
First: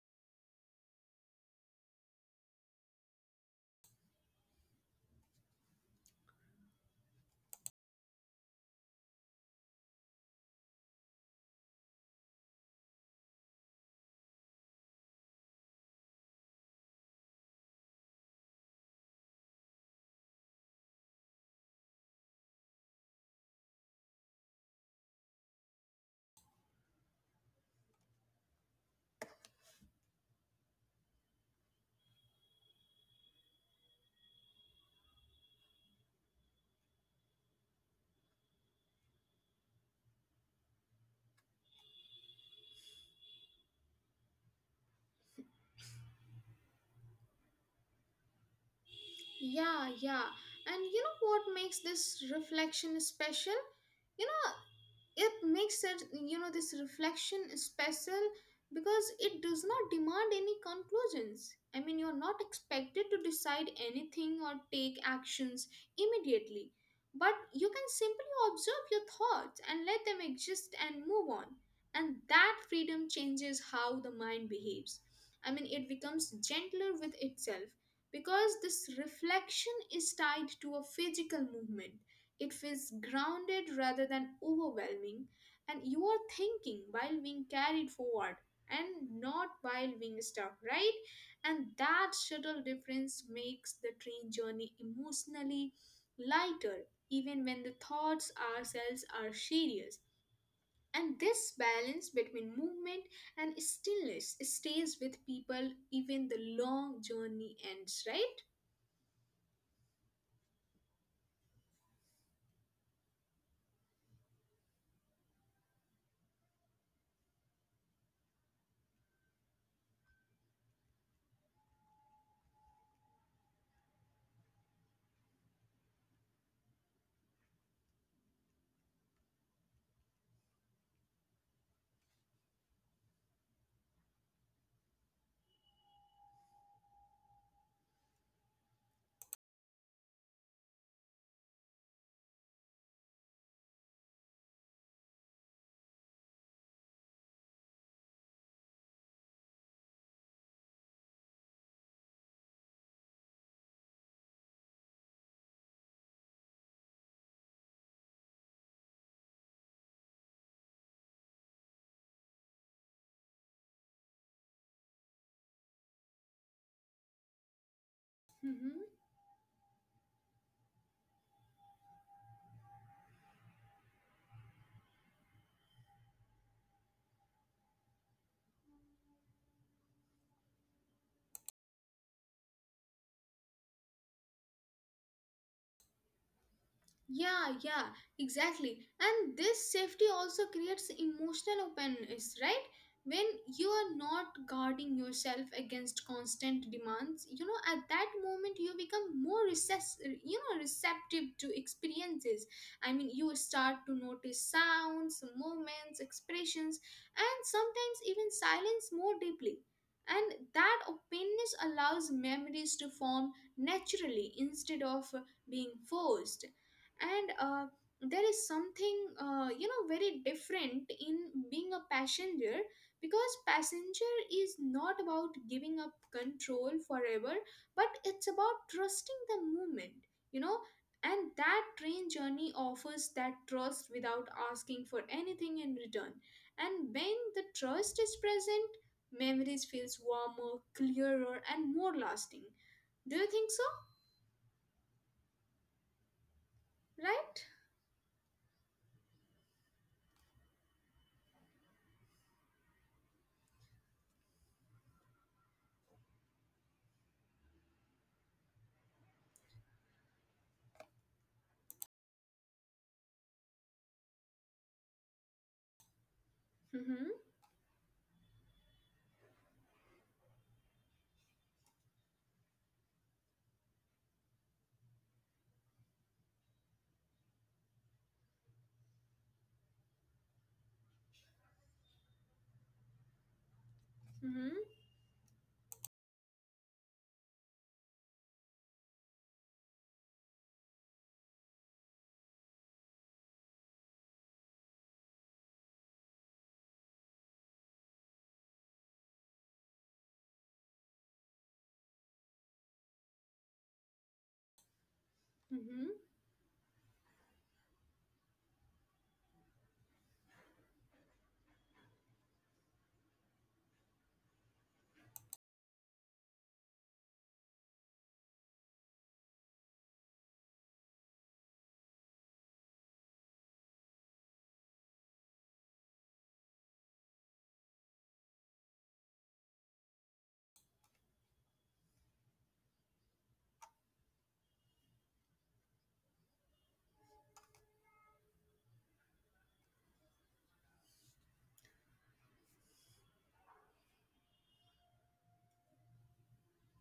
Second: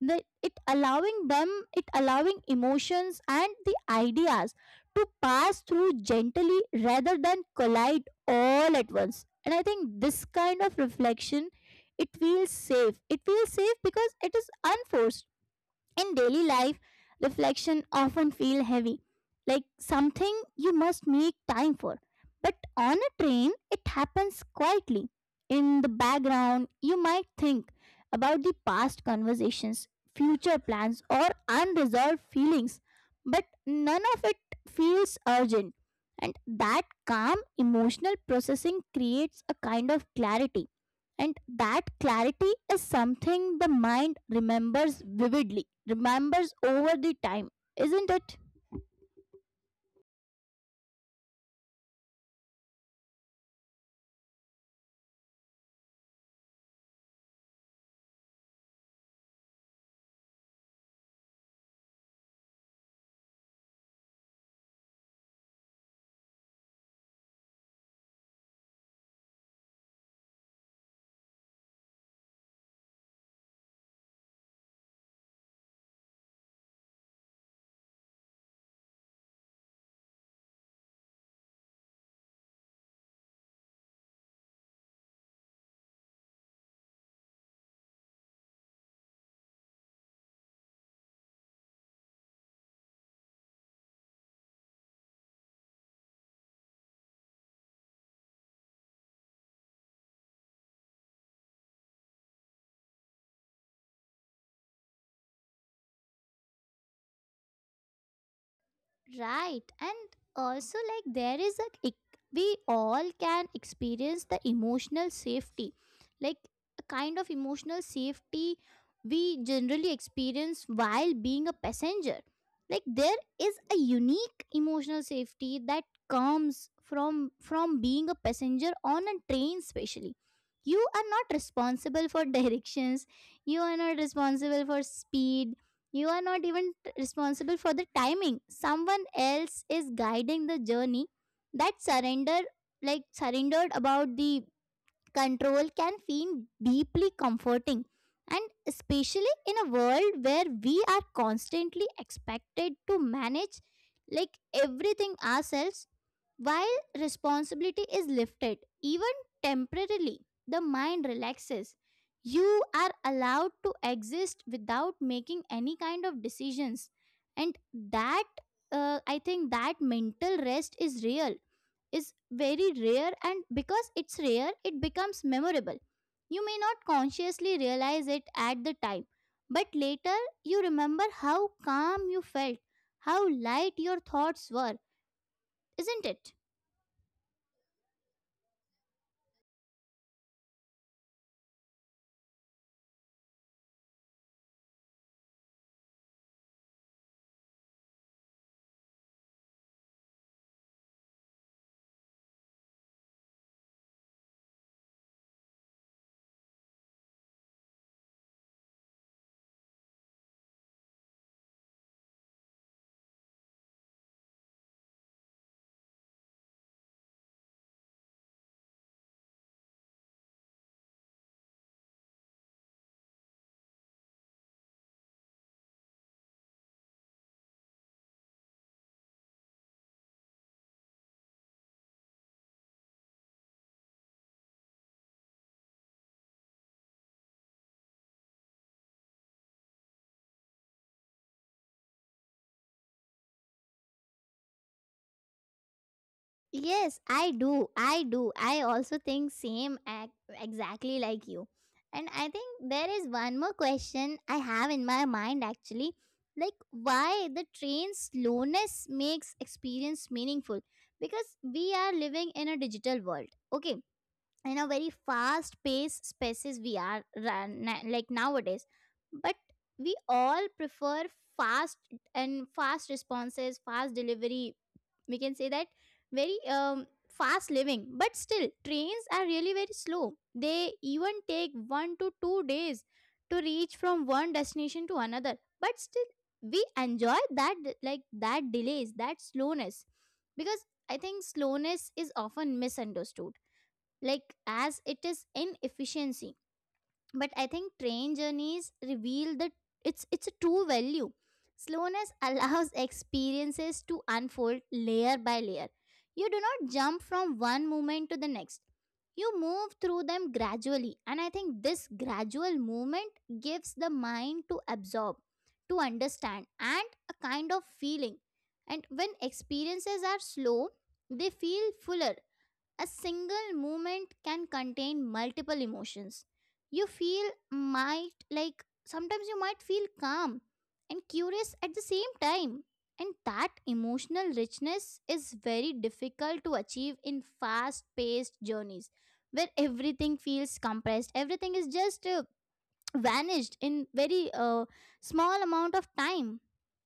Speaker 1: The, it allowing them, It allowing emotions and the ideas to pass through gently rather than collide all at once. And I think this kind of reflection, it feels safe. It feels safe because it is unforced. In daily life, reflection often feel heavy, like something you must make time for. But on a train, it happens quietly. In the background, you might think about the past conversations, future plans, or unresolved feelings, but none of it feels urgent. And that calm emotional processing creates a kind of clarity, and that clarity is something the mind remembers, vividly remembers over the time, isn't it?
Speaker 2: Yeah, yeah. And you know what makes this reflection special? You know, it makes it, you know, this reflection special because it does not demand any conclusions. I mean, you're not expected to decide anything or take actions immediately, but you can simply observe your thoughts and let them exist and move on. And that freedom changes how the mind behaves. I mean, it becomes gentler with itself. Because this reflection is tied to a physical movement, it feels grounded rather than overwhelming, and you are thinking while being carried forward and not while being stuck, right? And that subtle difference makes the train journey emotionally lighter, even when the thoughts ourselves are serious. And this balance between movement and stillness stays with people even the long journey ends, right?
Speaker 1: Right, and also like there is a we all can experience the emotional safety, like a kind of emotional safety we generally experience while being a passenger. Like there is a unique emotional safety that comes from being a passenger on a train especially. You are not responsible for directions, you are not responsible for speed, you are not even responsible for the timing. Someone else is guiding the journey. That surrender, like surrendered about the control, can feel deeply comforting, and especially in a world where we are constantly expected to manage like everything ourselves. While responsibility is lifted, even temporarily, the mind relaxes. You are allowed to exist without making any kind of decisions. And that,
Speaker 2: Mhm.
Speaker 1: I think, that mental rest is real, is very rare. And because it's rare, it becomes memorable. You may not consciously realize it at the time, but later you remember how calm you felt, how light your thoughts were, isn't it?
Speaker 2: Yeah, yeah, exactly. And this safety also creates emotional openness, right? When you are not guarding yourself against constant demands, you know, at that moment you become more receptive to experiences. I mean, you start to notice sounds, movements, expressions, and sometimes even silence more deeply. And that openness allows memories to form naturally instead of being forced. And there is something you know very different in being a passenger, because passenger is not about giving up control forever, but it's about trusting the moment, you know. And that train journey offers that trust without asking for anything in return, and when the trust is present, memories feels warmer, clearer, and more lasting. Do you think so?
Speaker 1: Yes, I
Speaker 2: Right.
Speaker 1: do. I do. I also think same exactly like you. And I think there is one more question I have in my mind actually. Like, why the train slowness makes experience meaningful, because we are living in a digital world. Okay, in a very fast paced spaces we are
Speaker 2: Mm-hmm.
Speaker 1: run, like nowadays. But we all prefer fast and fast responses, fast delivery, we can say that very fast living. But still trains are really very slow, they even take 1 to 2 days to reach from one
Speaker 2: Mm-hmm.
Speaker 1: destination to another, but still we enjoy that, like that delays, that slowness. Because I think slowness is often misunderstood, like as it is inefficiency, but I think train journeys reveal that it's a true value. Slowness allows experiences to unfold layer by layer.
Speaker 2: Mm-hmm.
Speaker 1: You do not jump from one moment to the next, you move through them gradually, and I think this gradual movement gives the mind to absorb, to understand, and a kind of feeling. And when experiences are slow, they feel fuller. A single movement can contain multiple emotions. You feel might Like sometimes you might feel calm and curious at the same time. And that emotional richness is very difficult to achieve in fast paced journeys where everything feels compressed, everything is just vanished in very small amount of time,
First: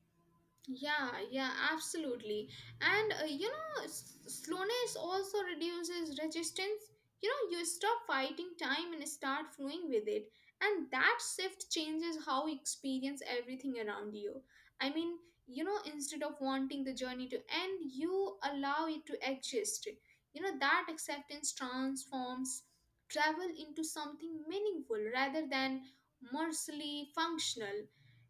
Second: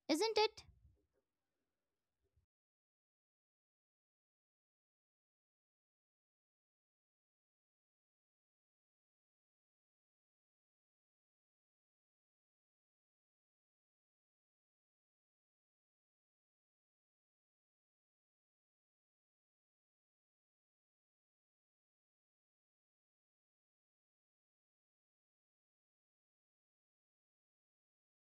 Speaker 1: isn't it?
Speaker 2: Yeah, yeah, absolutely. And you know, slowness also reduces resistance. You know, you stop fighting time and start flowing with it. And that shift changes how you experience everything around you. I mean, you know, instead of wanting the journey to end, you allow it to exist. You know, that acceptance transforms travel into something meaningful rather than merely functional.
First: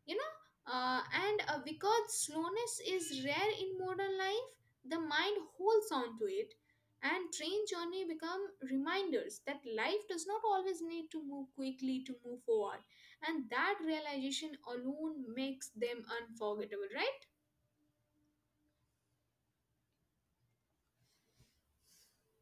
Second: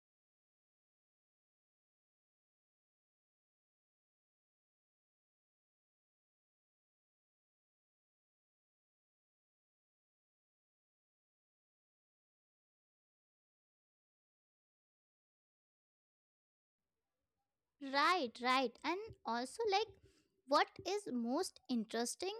Speaker 2: You know uh, and Because slowness is rare in modern life, the mind holds on to it, and train journey become reminders that life does not always need to move quickly to move forward, and that realization alone makes them unforgettable, right?
Speaker 1: Right, right, and also, like, what is most interesting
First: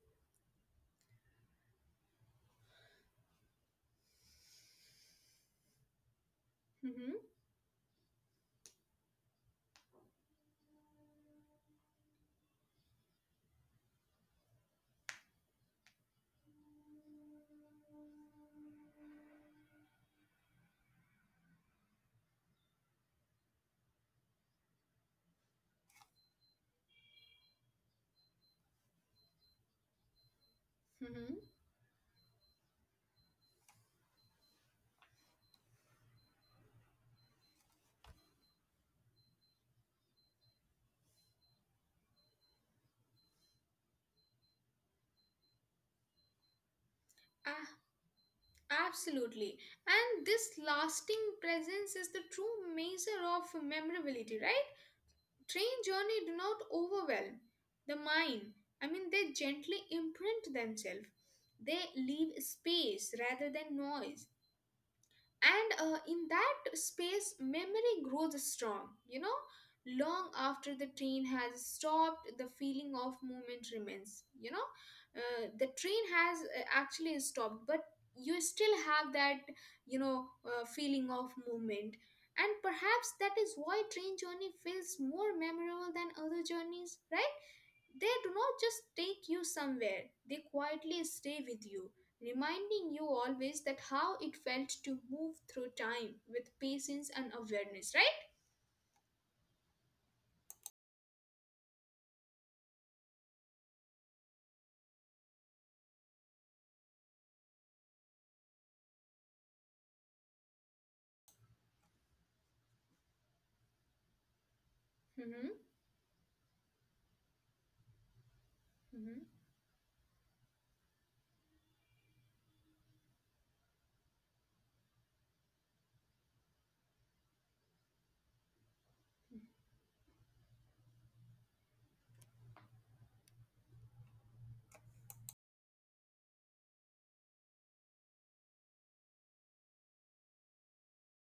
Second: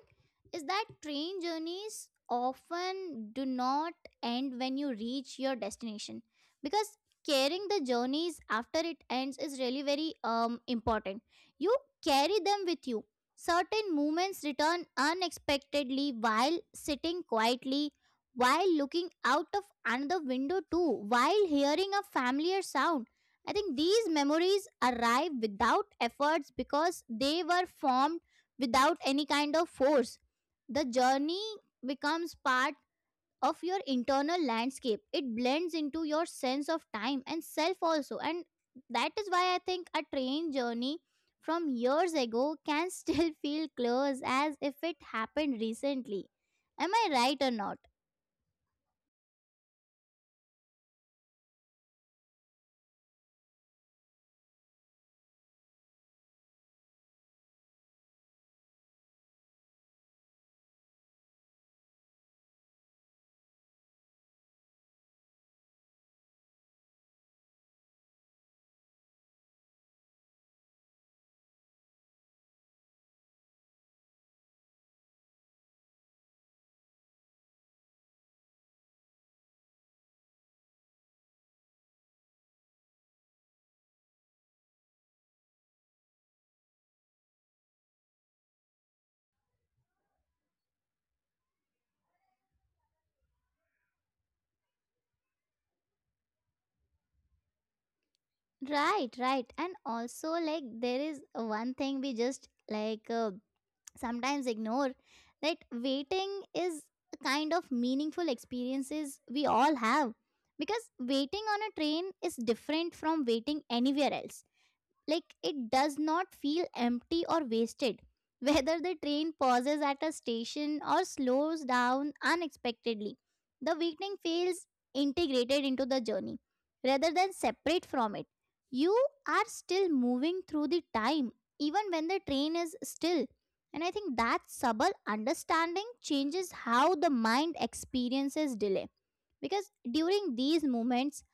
Speaker 1: is that train journeys often do not end when you reach your destination, because
Speaker 2: Mm-hmm.
Speaker 1: carrying the journeys after it ends is really very important. You carry them with you. Certain moments return unexpectedly while sitting quietly, while looking out of another window too, while hearing a familiar sound. I think these memories arrive without efforts because they were formed without any kind of force. The
Speaker 2: Mm-hmm.
Speaker 1: journey becomes part of your internal landscape. It blends into your sense of time and self also. And that is why I think a train journey from years ago can still feel close as if it happened recently. Am I right or
Speaker 2: Ah,
Speaker 1: not?
Speaker 2: Absolutely. And this lasting presence is the true measure of memorability, right? Train journey do not overwhelm the mind. I mean, they gently imprint themselves. They leave space rather than noise. And in that space memory grows strong, you know. Long after the train has stopped, the feeling of movement remains, you know. The train has actually stopped, but you still have that, you know, feeling of movement. And perhaps that is why train journey feels more memorable than other journeys, right? They do not just take you somewhere, they quietly stay with you, reminding you always that how it felt to move through time with patience and awareness, right?
Speaker 1: Right, right. And also, like, there is one thing we just like. Sometimes ignore that waiting is a kind of meaningful experiences we all have, because waiting on a train is different from waiting anywhere else. Like
Speaker 2: Hmm.
Speaker 1: it does not feel empty or wasted. Whether the
Speaker 2: Hmm.
Speaker 1: train pauses at a station or slows down unexpectedly, the weekend feels integrated into the journey rather than separate from it. You are still moving through the time even when the train is still, and I think that subtle understanding changes how the mind experiences delay, because during these moments,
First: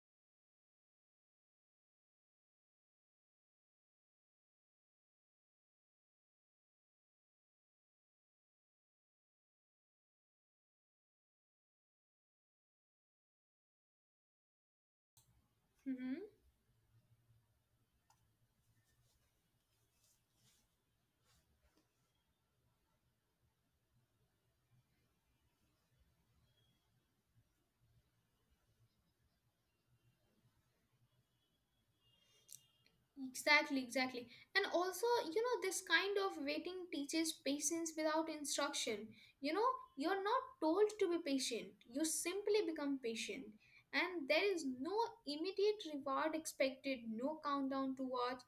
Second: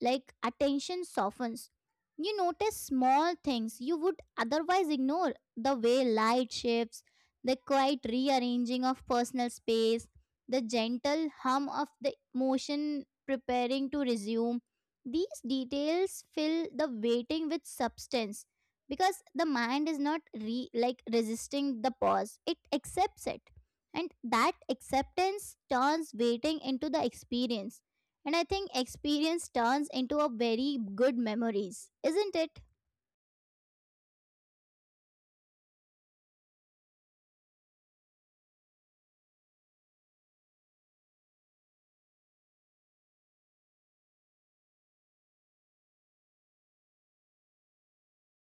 Speaker 1: like, attention softens. You notice small things you would otherwise ignore, the way light shifts, the quiet rearranging of personal space, the gentle hum of the motion preparing to resume. These
Speaker 2: Hmm.
Speaker 1: details fill the waiting with substance because the mind is not resisting the pause, it accepts it. And that acceptance turns waiting into the experience, and I think experience turns into a very good memories, isn't it?
Speaker 2: Exactly, exactly. And also, you know, this kind of waiting teaches patience without instruction. You know, you're not told to be patient, you simply become patient. And there is no immediate reward expected, no countdown to watch.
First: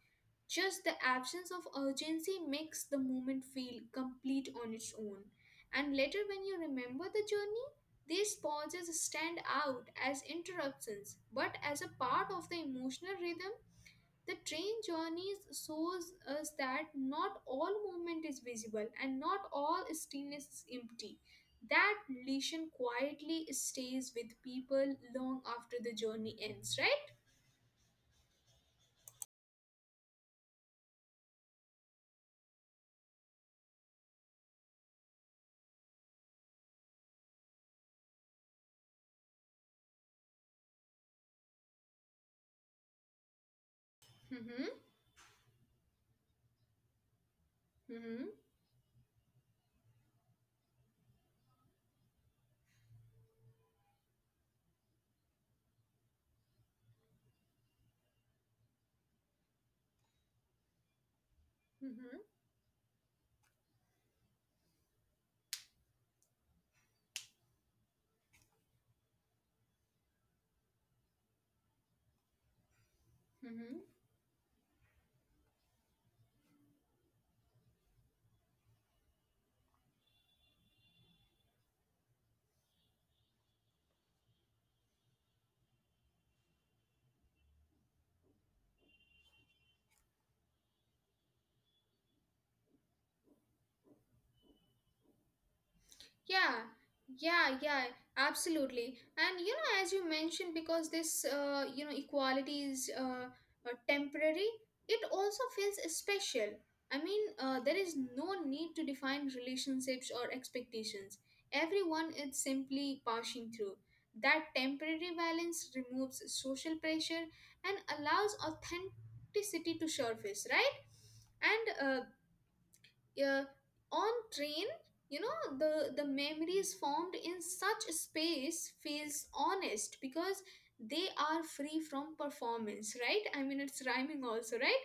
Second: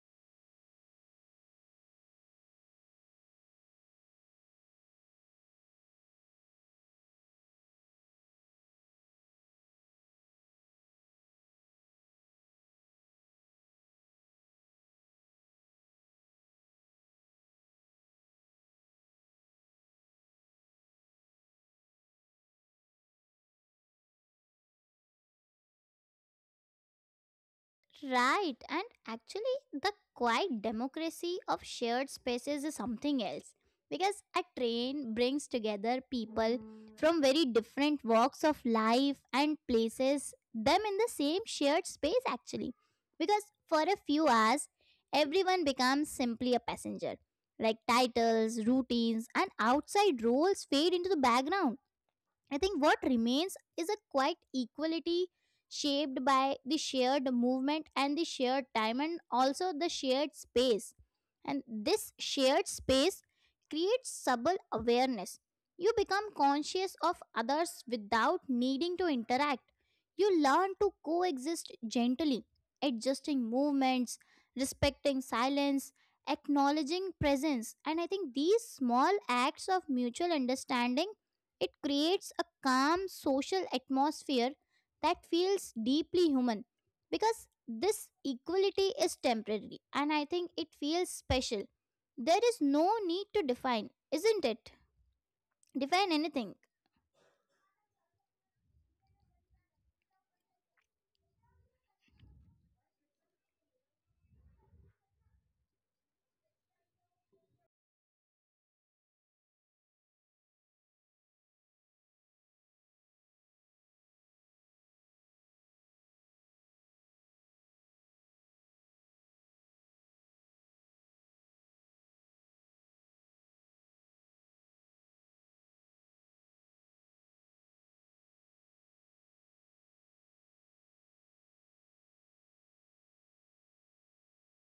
Speaker 2: Just the absence of urgency makes the moment feel complete on its own. And later, when you remember the journey, these pauses stand out as interruptions, but as a part of the emotional rhythm, the train journey shows us that not all movement is visible and not all stillness is empty. That lesson quietly stays with people long after the journey ends, right?
Speaker 1: Right, and actually, the quiet democracy of shared spaces is something else, because a train brings together people from very different walks of life and places them in the same shared space actually, because for a few hours
Speaker 2: Mm-hmm.
Speaker 1: everyone becomes simply a passenger. Like
Speaker 2: Mm-hmm.
Speaker 1: titles, routines and outside roles fade into the background. I think what remains is a quite equality shaped by the shared movement and the shared time and also the shared space. And
Speaker 2: Mm-hmm.
Speaker 1: this shared space creates subtle awareness. You become conscious of others without needing to interact. You learn to coexist gently, adjusting
Speaker 2: Mm-hmm.
Speaker 1: movements, respecting silence, acknowledging presence. And I think these small acts of mutual understanding, it creates a calm social atmosphere that feels deeply human, because this equality is temporary and I think it feels special. There is no need to define, isn't it? Define anything.
Speaker 2: Yeah, yeah, yeah, absolutely. And you know, as you mentioned, because this you know equality is temporary, it also feels special. I mean, there is no need to define relationships or expectations. Everyone is simply passing through. That temporary balance removes social pressure and allows authenticity to surface, right? And yeah, on train, you know, the memories formed in such a space feels honest because they are free from performance, right? I mean, it's rhyming also, right?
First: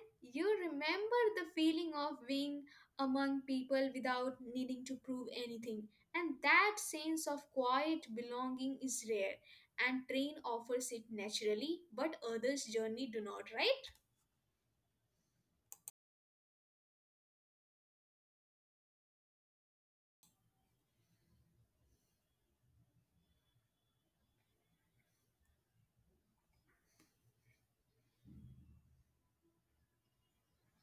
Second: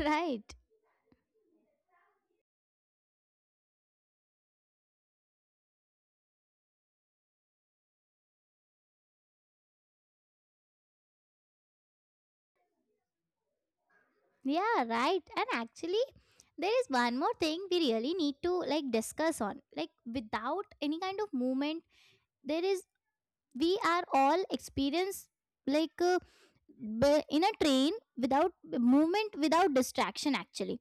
Speaker 2: you
Speaker 1: Right.
Speaker 2: remember the feeling of being among people without needing to prove anything. And that sense of quiet belonging is rare. And train offers it naturally, but others' journey do not, right?
Speaker 1: Yeah, right. And actually, there is one more thing we really need to like discuss on. Like without any kind of movement, there is we are all experience, like but in a train without movement, without distraction, actually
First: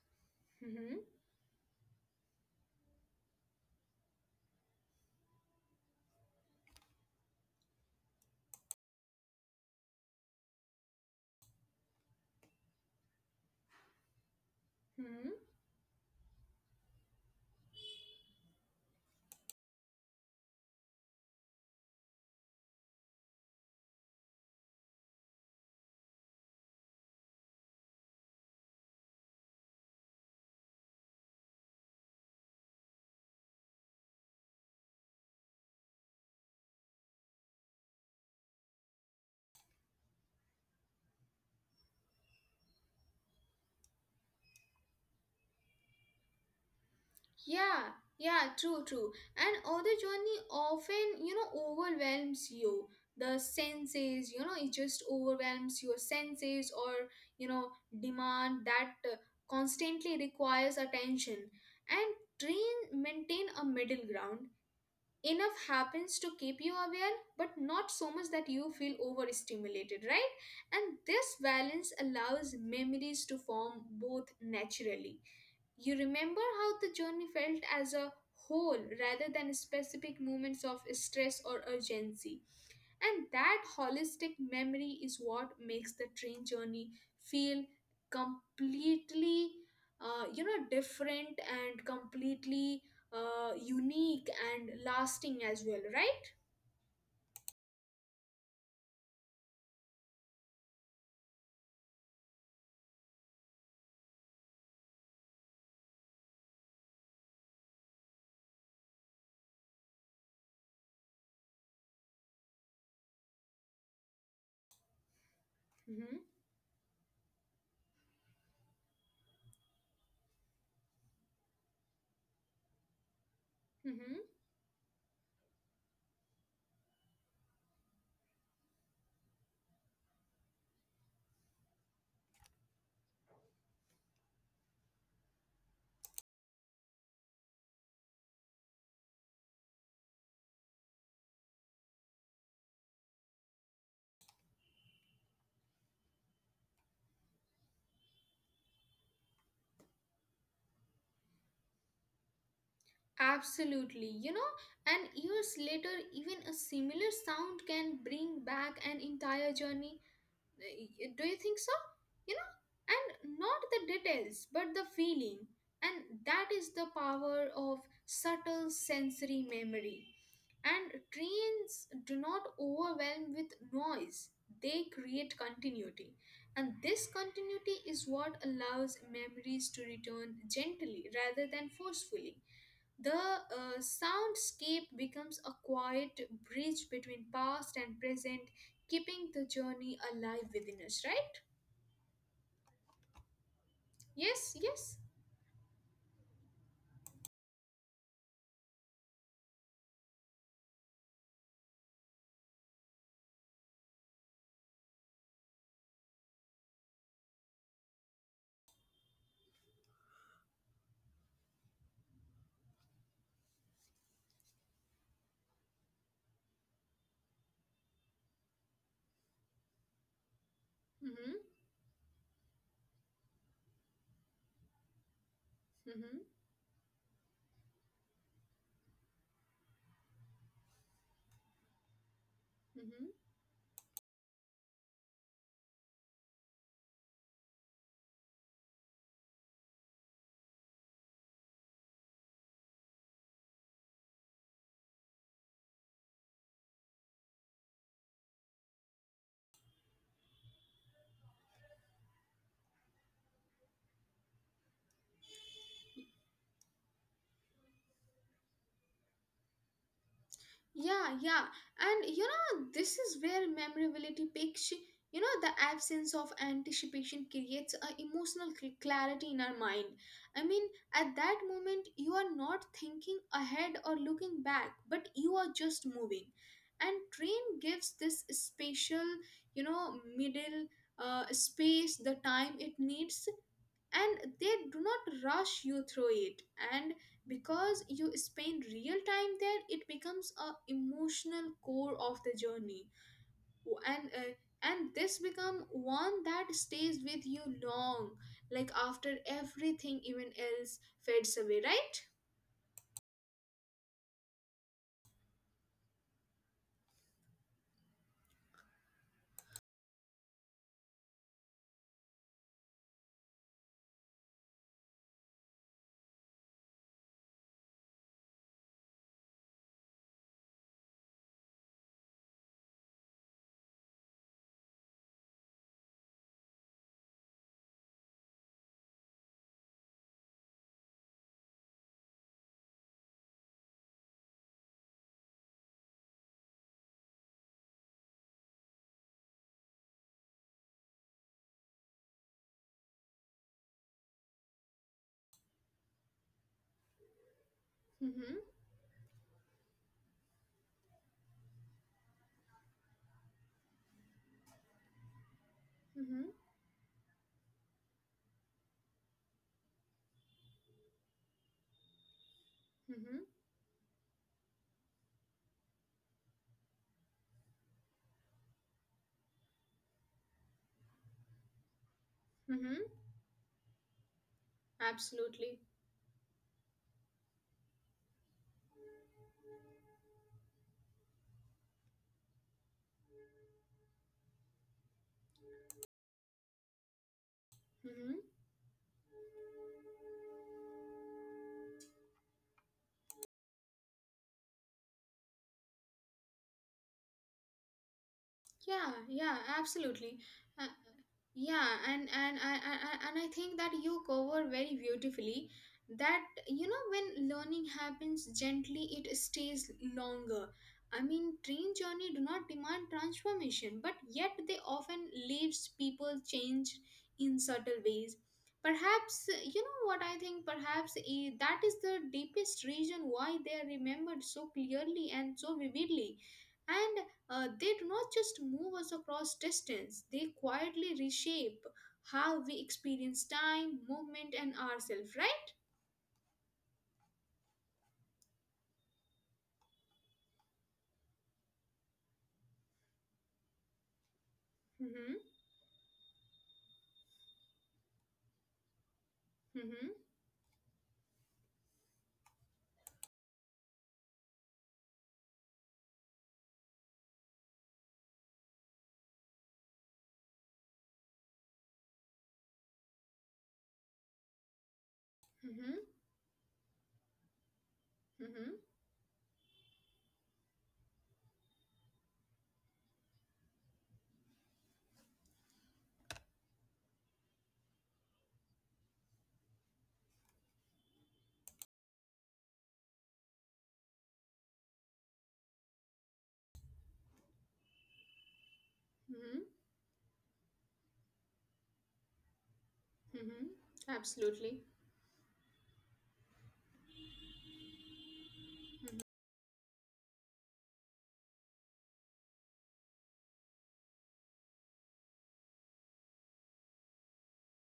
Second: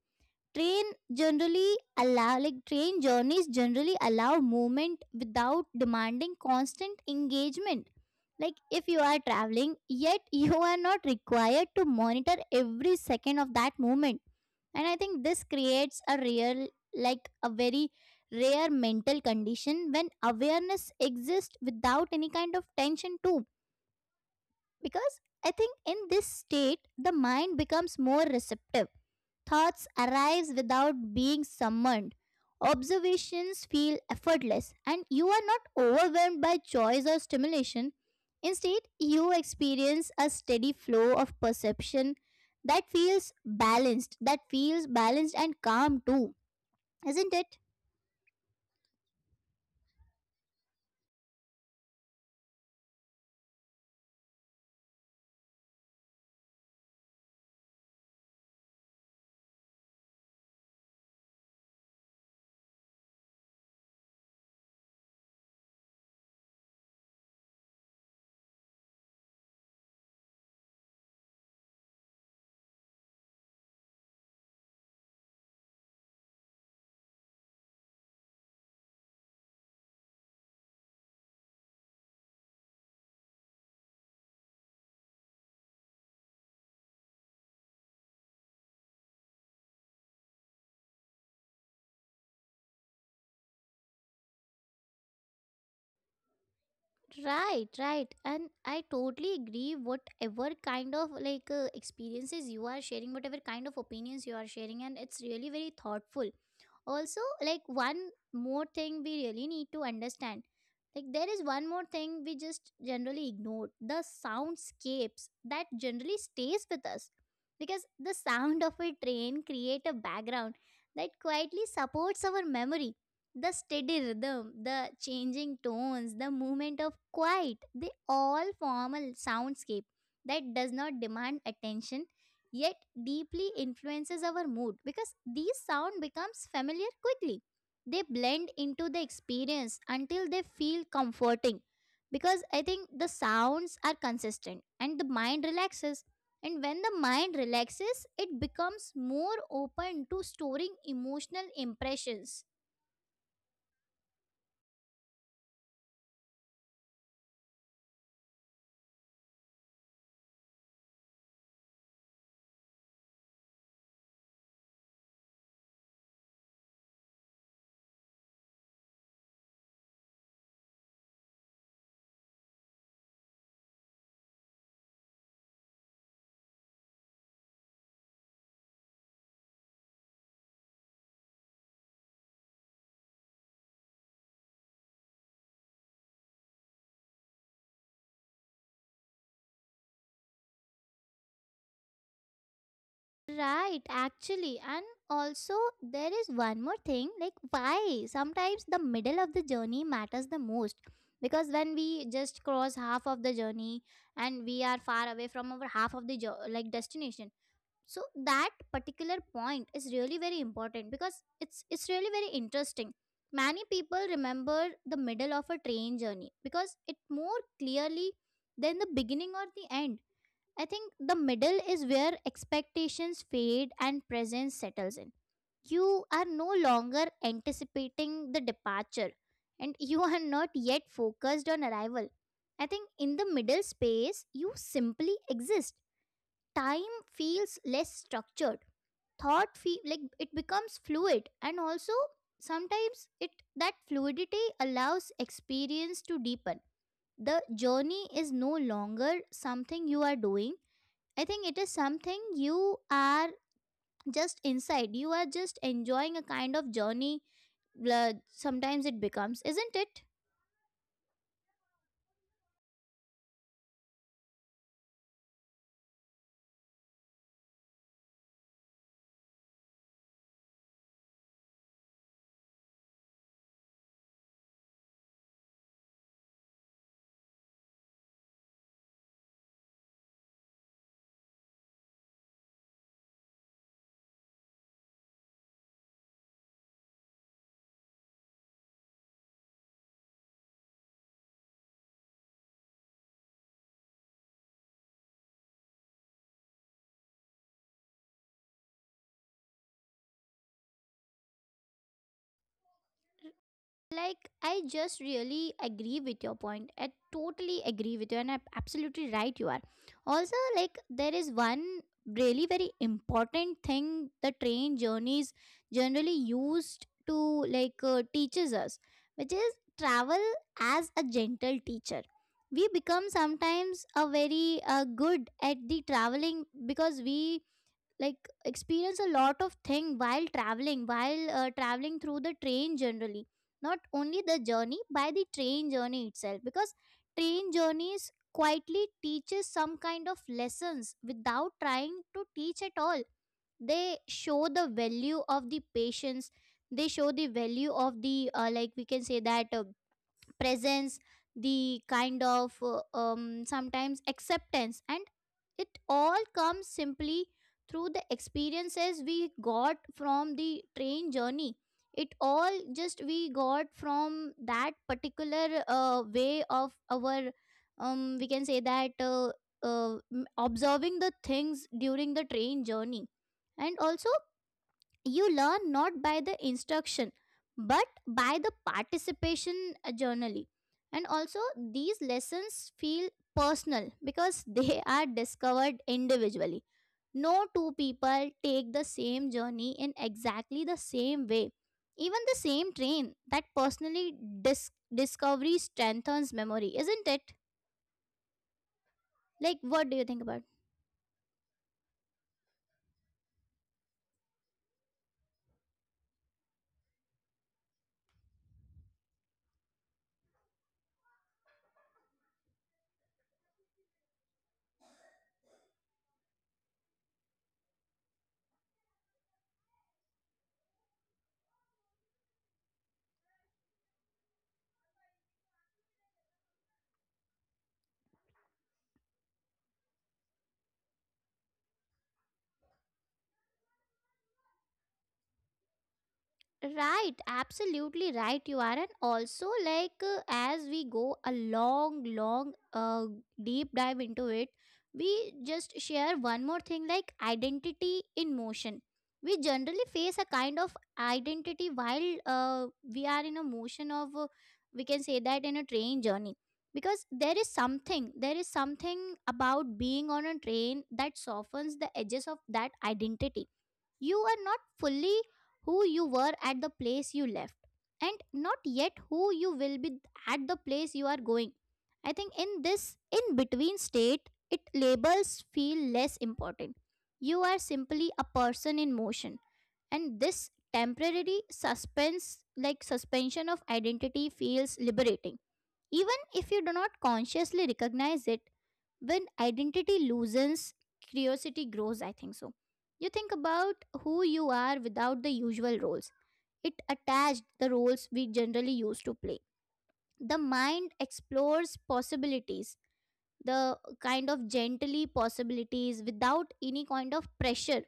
Speaker 1: train generally allow, like train journeys generally allow movement without demanding constant engagement. Like if you are traveling, yet you are not required to monitor every second of that movement, and I think this
Speaker 2: Hmm.
Speaker 1: creates a real, like a very rare mental condition when awareness exists without any kind of tension too. Because I think in this state the mind becomes more receptive, thoughts arise without being summoned, observations feel effortless, and you are not overwhelmed by choice or stimulation. Instead you experience a steady flow of perception that feels balanced, and calm too, isn't it?
Speaker 2: Yeah, yeah, true, true. And other journey often, you know, overwhelms you. The senses, you know, it just overwhelms your senses or, you know, demand that constantly requires attention. And train maintain a middle ground. Enough happens to keep you aware, but not so much that you feel overstimulated, right? And this balance allows memories to form both naturally. You remember how the journey felt as a whole rather than specific moments of stress or urgency. And that holistic memory is what makes the train journey feel completely, you know, different and completely unique and lasting as well, right?
Speaker 1: Right, right. And I totally agree, whatever kind of like experiences you are sharing, whatever kind of opinions you are sharing, and it's really very thoughtful. Also, like one more thing we really need to understand, like there is one more thing we just generally ignore, the soundscapes that generally
Speaker 2: Hmm.
Speaker 1: stays with us, because the sound of a train create a background that quietly supports our memory. The steady
Speaker 2: Hmm.
Speaker 1: rhythm, the changing tones, the movement of quiet, they all form a soundscape that does not demand attention, yet deeply influences our mood, because these sound becomes familiar quickly. They blend into the experience until they feel comforting, because I think the sounds are consistent and the mind relaxes, and when the mind relaxes it becomes more open to storing emotional impressions.
Speaker 2: Absolutely. You know, and years later, even a similar sound can bring back an entire journey. Do you think so? You know, and not the details but the feeling. And that is the power of subtle sensory memory. And trains do not overwhelm with noise, they create continuity. And this continuity is what allows memories to return gently rather than forcefully. The soundscape becomes a quiet bridge between past and present, keeping the journey alive within us, right?
Speaker 1: Right, actually.
Speaker 2: Yes,
Speaker 1: And
Speaker 2: yes.
Speaker 1: also, there is one more thing, like, why sometimes the middle of the journey matters the most. Because when we just cross half of the journey and we are far away from our half of the destination, so that particular point is really very important, because it's really very interesting. Many people remember the middle of a train journey because it more clearly than the beginning or the end. I think the
Speaker 2: Mm-hmm,
Speaker 1: middle is where expectations fade and presence settles in. You are
Speaker 2: mm-hmm,
Speaker 1: no longer anticipating the departure, and you are not yet focused on arrival. I think in the
Speaker 2: mm-hmm.
Speaker 1: middle space, you simply exist. Time feels less structured. Thought feel like it becomes fluid, and also sometimes it that fluidity allows experience to deepen. The journey is no longer something you are doing, I think it is something you are just inside. You are just enjoying a kind of journey. Blah, sometimes it becomes, isn't it?
Speaker 2: Yeah, yeah. And you know, this is where memorability picks, you know, the absence of anticipation creates a emotional clarity in our mind. I mean, at that moment, you are not thinking ahead or looking back, but you are just moving. And train gives this spatial, you know, middle space, the time it needs, and they do not rush you through it, and because you spend real time there, it becomes a emotional core of the journey. And uh, and this become one that stays with you long, like after everything even else fades away, right?
Speaker 1: Like, I just really agree with your point. I totally agree with you, and I'm absolutely right you are. Also, like, there is one really very important thing the train journeys generally used to like teaches us, which is travel as a gentle teacher. We become sometimes a very good at the traveling because we like experience a lot of thing while traveling, while traveling through the train generally, not only the journey by the train journey itself, because train journeys quietly teaches some kind of lessons without trying to teach at all. They show the value of the patience, they show the value
Speaker 2: Mm-hmm,
Speaker 1: of the like we can say that presence, the kind of sometimes acceptance, and it
Speaker 2: mm-hmm,
Speaker 1: all comes simply through the experiences we got from the train journey. It all
Speaker 2: mm-hmm,
Speaker 1: just we got from that particular way of our we can say that observing the things during the train
Speaker 2: mm-hmm,
Speaker 1: journey. And also you
Speaker 2: absolutely.
Speaker 1: learn not by the instruction, but by the participation, journally. And also these lessons feel personal because they are discovered individually. No two
Speaker 2: Mm-hmm.
Speaker 1: people take the same journey in exactly the same way, even the same train. That personally discovery strengthens memory, isn't it?
Speaker 2: Yeah, yeah,
Speaker 1: Like, what
Speaker 2: absolutely.
Speaker 1: do you think about
Speaker 2: uh,
Speaker 1: it?
Speaker 2: yeah, and I think that you cover very beautifully that, you know, when learning happens gently it stays longer. I mean, train journey do not demand transformation, but yet they often leaves people changed in subtle ways. Perhaps you know, what I think, perhaps that is the deepest reason why they are remembered so clearly and so vividly. And they do not just move us across distance, they quietly reshape how we experience time, movement, and ourselves, right?
Speaker 1: Right, absolutely right you are. And also like as we go a long, long, deep dive into it,
Speaker 2: Mm-hmm,
Speaker 1: we just share one more thing, like identity in motion. We generally
Speaker 2: mm-hmm,
Speaker 1: face a kind of identity while we are in a motion of, we can say that in a train journey, because there is something about being on a train that softens the edges of that identity. You are not fully who
Speaker 2: mm-hmm,
Speaker 1: you were at the place you left, and not
Speaker 2: mm-hmm,
Speaker 1: yet who you will be at the place you are going. I think in this in between state, it labels feel less important. You are simply a person in motion, and this temporary suspense, like suspension of identity, feels liberating. Even if you do not consciously recognize it, when
Speaker 2: mm-hmm,
Speaker 1: identity loosens, curiosity grows, I think so. You think
Speaker 2: mm-hmm.
Speaker 1: about who you
Speaker 2: Absolutely.
Speaker 1: are without the usual roles, it attached the roles we generally used to play. The mind explores possibilities, the kind of gently possibilities without any kind of pressure,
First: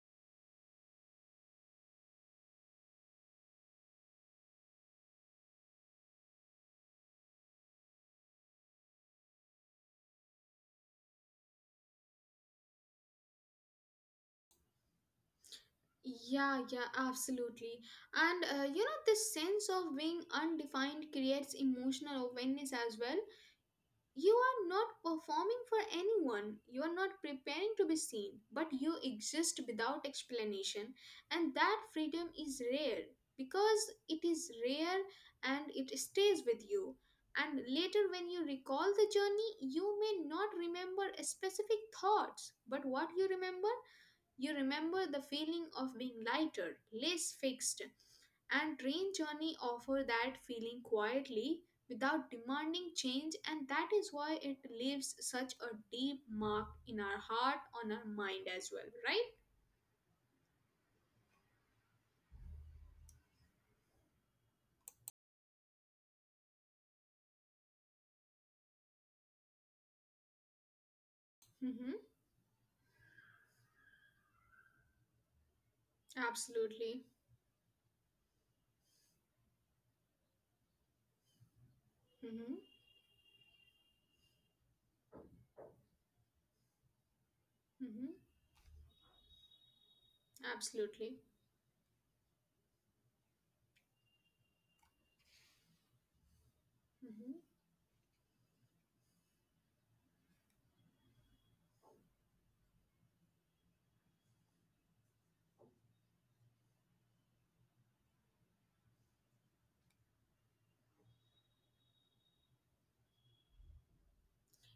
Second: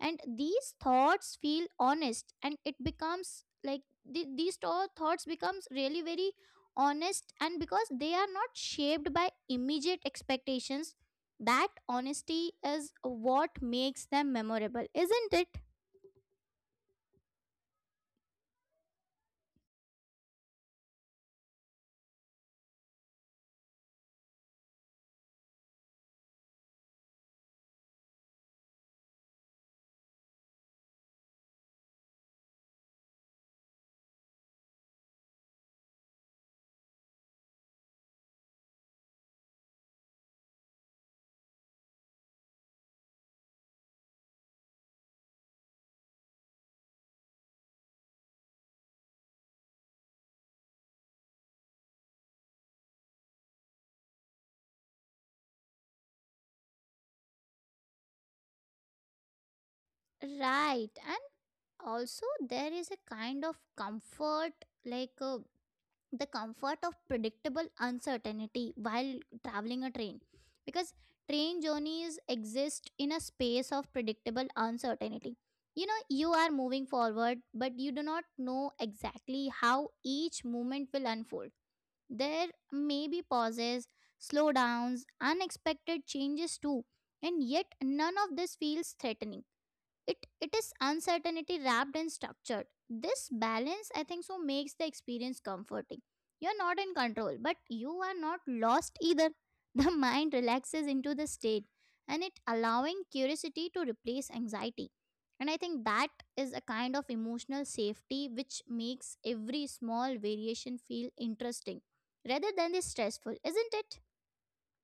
Speaker 1: and these thoughts feel honest, and it becomes like these thoughts becomes really very honest, and because they are not shaped by immediate expectations, that honesty is what makes them memorable, isn't it?
Speaker 2: Yeah, yeah, absolutely. And you know, this sense of being undefined creates emotional awareness as well. You are not performing for anyone, you are not preparing to be seen, but you exist without explanation. And that freedom is rare, because it is rare and it stays with you. And later when you recall the journey, you may not remember specific thoughts, but what you remember, you remember the feeling of being lighter, less fixed, and train journey offer that feeling quietly without demanding change. And that is why it leaves such a deep mark in our heart, on our mind as well, right?
Speaker 1: Right, and also, there is a kind of comfort, like the comfort of predictable uncertainty while traveling a train, because train
Speaker 2: Mm-hmm.
Speaker 1: journeys exist in a space of predictable uncertainty. You know you are moving
Speaker 2: Absolutely.
Speaker 1: forward, but you do not know exactly how each movement will unfold. There
Speaker 2: Mm-hmm.
Speaker 1: may be pauses, slowdowns, unexpected changes too, and yet none
Speaker 2: Mm-hmm.
Speaker 1: of this feels threatening. It is
Speaker 2: Absolutely.
Speaker 1: uncertainty wrapped and structured. This balance, I think so, makes the experience comforting. You're not in control,
Speaker 2: Mm-hmm.
Speaker 1: but you are not lost either. The mind relaxes into the state, and it allowing curiosity to replace anxiety, and I think that is a kind of emotional safety which makes every small variation feel interesting rather than the stressful, isn't it?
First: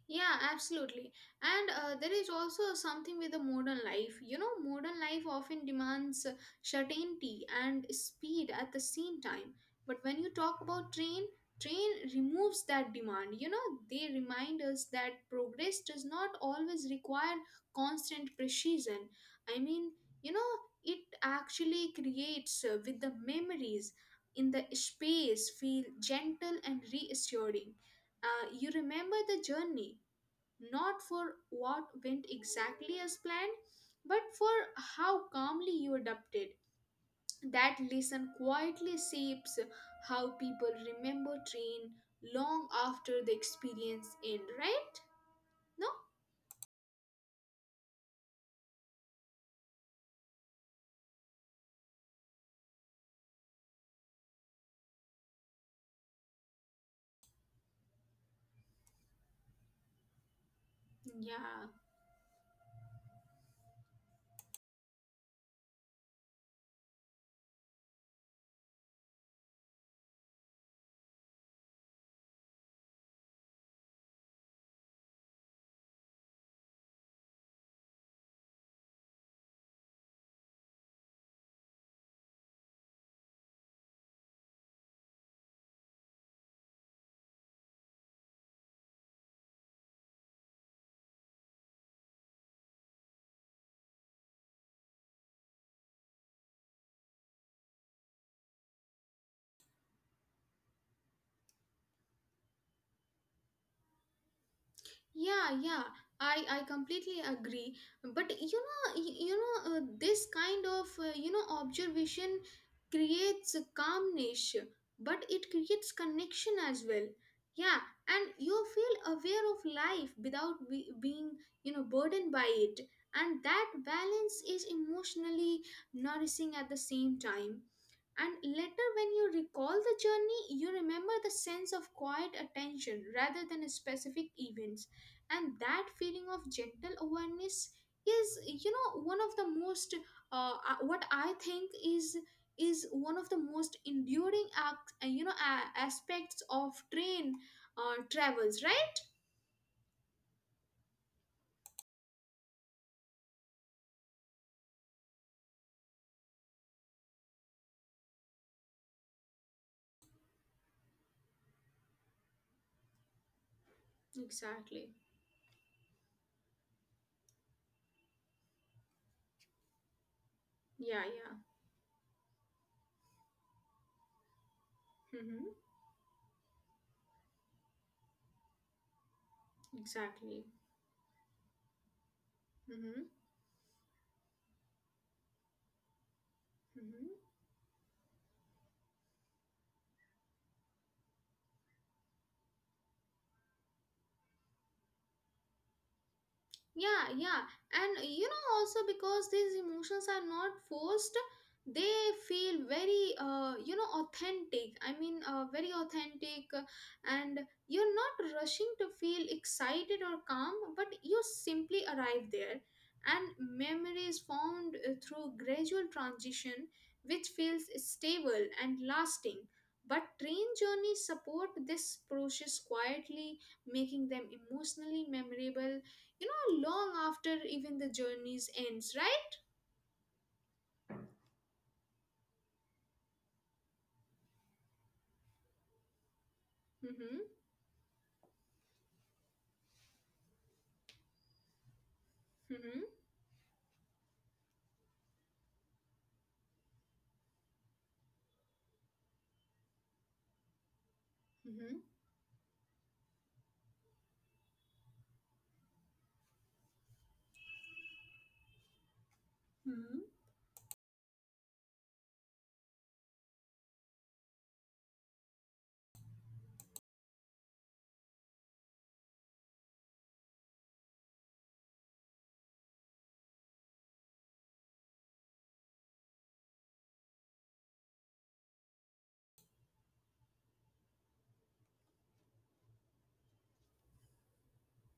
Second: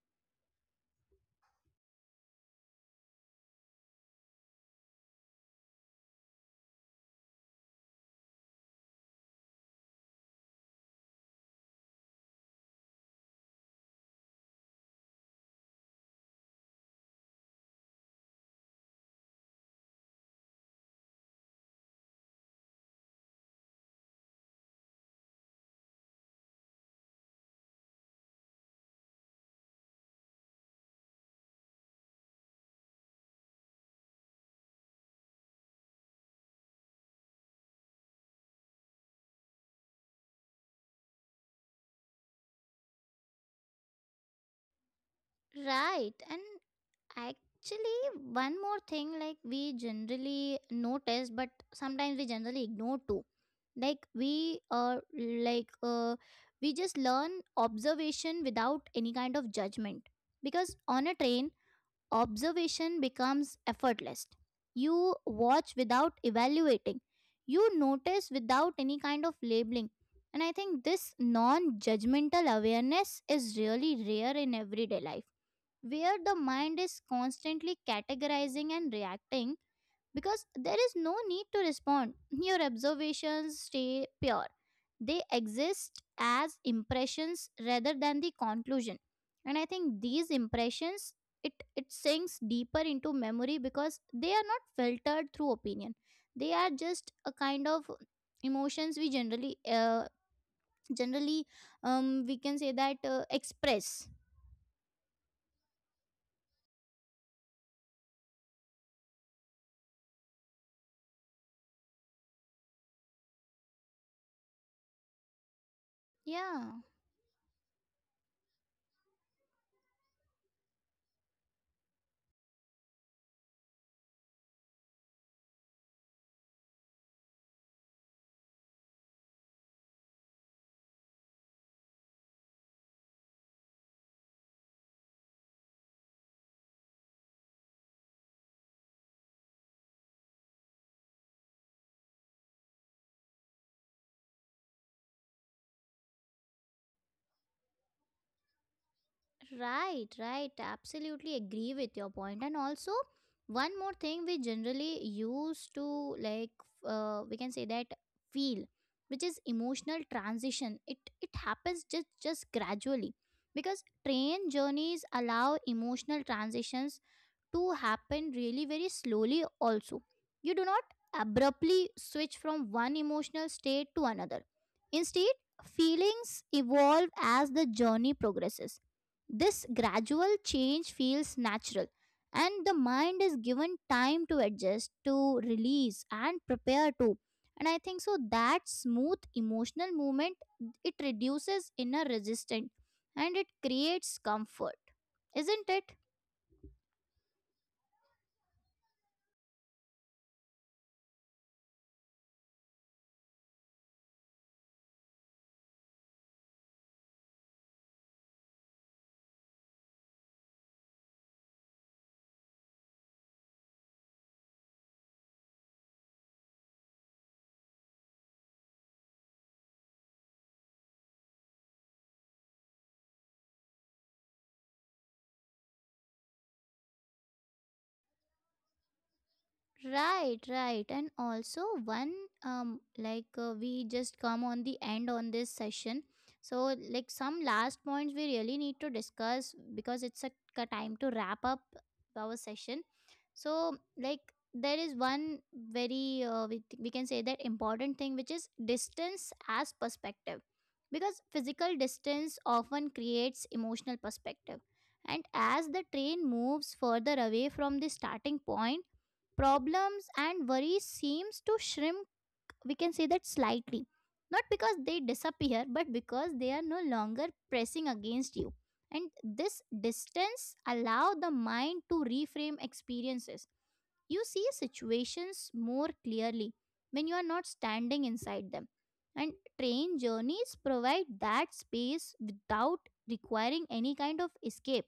Speaker 2: Yeah, absolutely. And there is also something with the modern life. You know, modern life often demands certainty and speed at the same time. But when you talk about train, train removes that demand. You know, they remind us that progress does not always require constant precision. I mean, you know, it actually creates with the memories in the space feel gentle and reassuring. You remember the journey not for what went exactly as planned, but for how calmly you adapted. That lesson quietly shapes how people remember train long after the experience end, right? No?
Speaker 1: Right, and actually, one more thing like we generally notice, but sometimes we generally ignore too. Like we we just learn observation without any kind of judgment. Because on a train,
Speaker 2: Yeah.
Speaker 1: observation becomes effortless. You watch without evaluating. You notice without any kind of labeling. And I think this non-judgmental awareness is really rare in everyday life, where the mind is constantly categorizing and reacting, because there is no need to respond. Your observations stay pure. They exist as impressions rather than the conclusion. And I think these impressions, it sinks deeper into memory because they are not filtered through opinion. They are just a kind of emotions we generally generally we can say that express.
Speaker 2: Yeah. I completely agree, but you know you know this kind of you know observation creates a calmness, but it creates connection as
Speaker 1: Yeah.
Speaker 2: well. Yeah. And you feel aware of life without being, you know, burdened by it, and that balance is emotionally nourishing at the same time. And later, when you recall the journey, you remember the sense of quiet attention rather than specific events, and that feeling of gentle awareness is, you know, one of the most what I think is one of the most enduring you know, aspects of train travels, right?
Speaker 1: Right, right. Absolutely agree with your point. And also, one more thing we generally use to, like, we can say that feel, which is emotional transition. It happens just gradually, because train
Speaker 2: Exactly.
Speaker 1: journeys allow emotional transitions to happen really very slowly. Also you do not
Speaker 2: Yeah.
Speaker 1: abruptly switch from one emotional state to another. Instead
Speaker 2: Mm-hmm.
Speaker 1: feelings evolve as the journey progresses. This gradual
Speaker 2: Exactly.
Speaker 1: change feels natural, and the
Speaker 2: Mm-hmm.
Speaker 1: mind is given time to adjust, to release and prepare to.
Speaker 2: Mm-hmm.
Speaker 1: And I think so that smooth emotional movement, it reduces inner resistance and it creates comfort, isn't it?
Speaker 2: Yeah. And you know, also, because these emotions are not forced, they feel very you know, authentic. I mean, very authentic. And you're not rushing to feel excited or calm, but you simply arrive there, and memory is formed through gradual transition, which feels stable and lasting. But train journeys support this process quietly, making them emotionally memorable, you know, long after even the journeys ends, right?
Speaker 1: Right, right. And also one we just come on the end on this session. So
Speaker 2: Mm-hmm.
Speaker 1: like some last points we really need to discuss, because it's a time to wrap up our
Speaker 2: Mm-hmm.
Speaker 1: session. So like there is one very we can say that important thing, which is distance as perspective, because
Speaker 2: Mm-hmm.
Speaker 1: physical distance often creates emotional perspective, and as the train moves further away from the starting point, problems
Speaker 2: Mm-hmm.
Speaker 1: and worries seems to shrink, we can say that slightly, not because they disappear, but because they are no longer pressing against you. And this distance allow the mind to reframe experiences. You see situations more clearly when you are not standing inside them, and train journeys provide that space without requiring any kind of escape.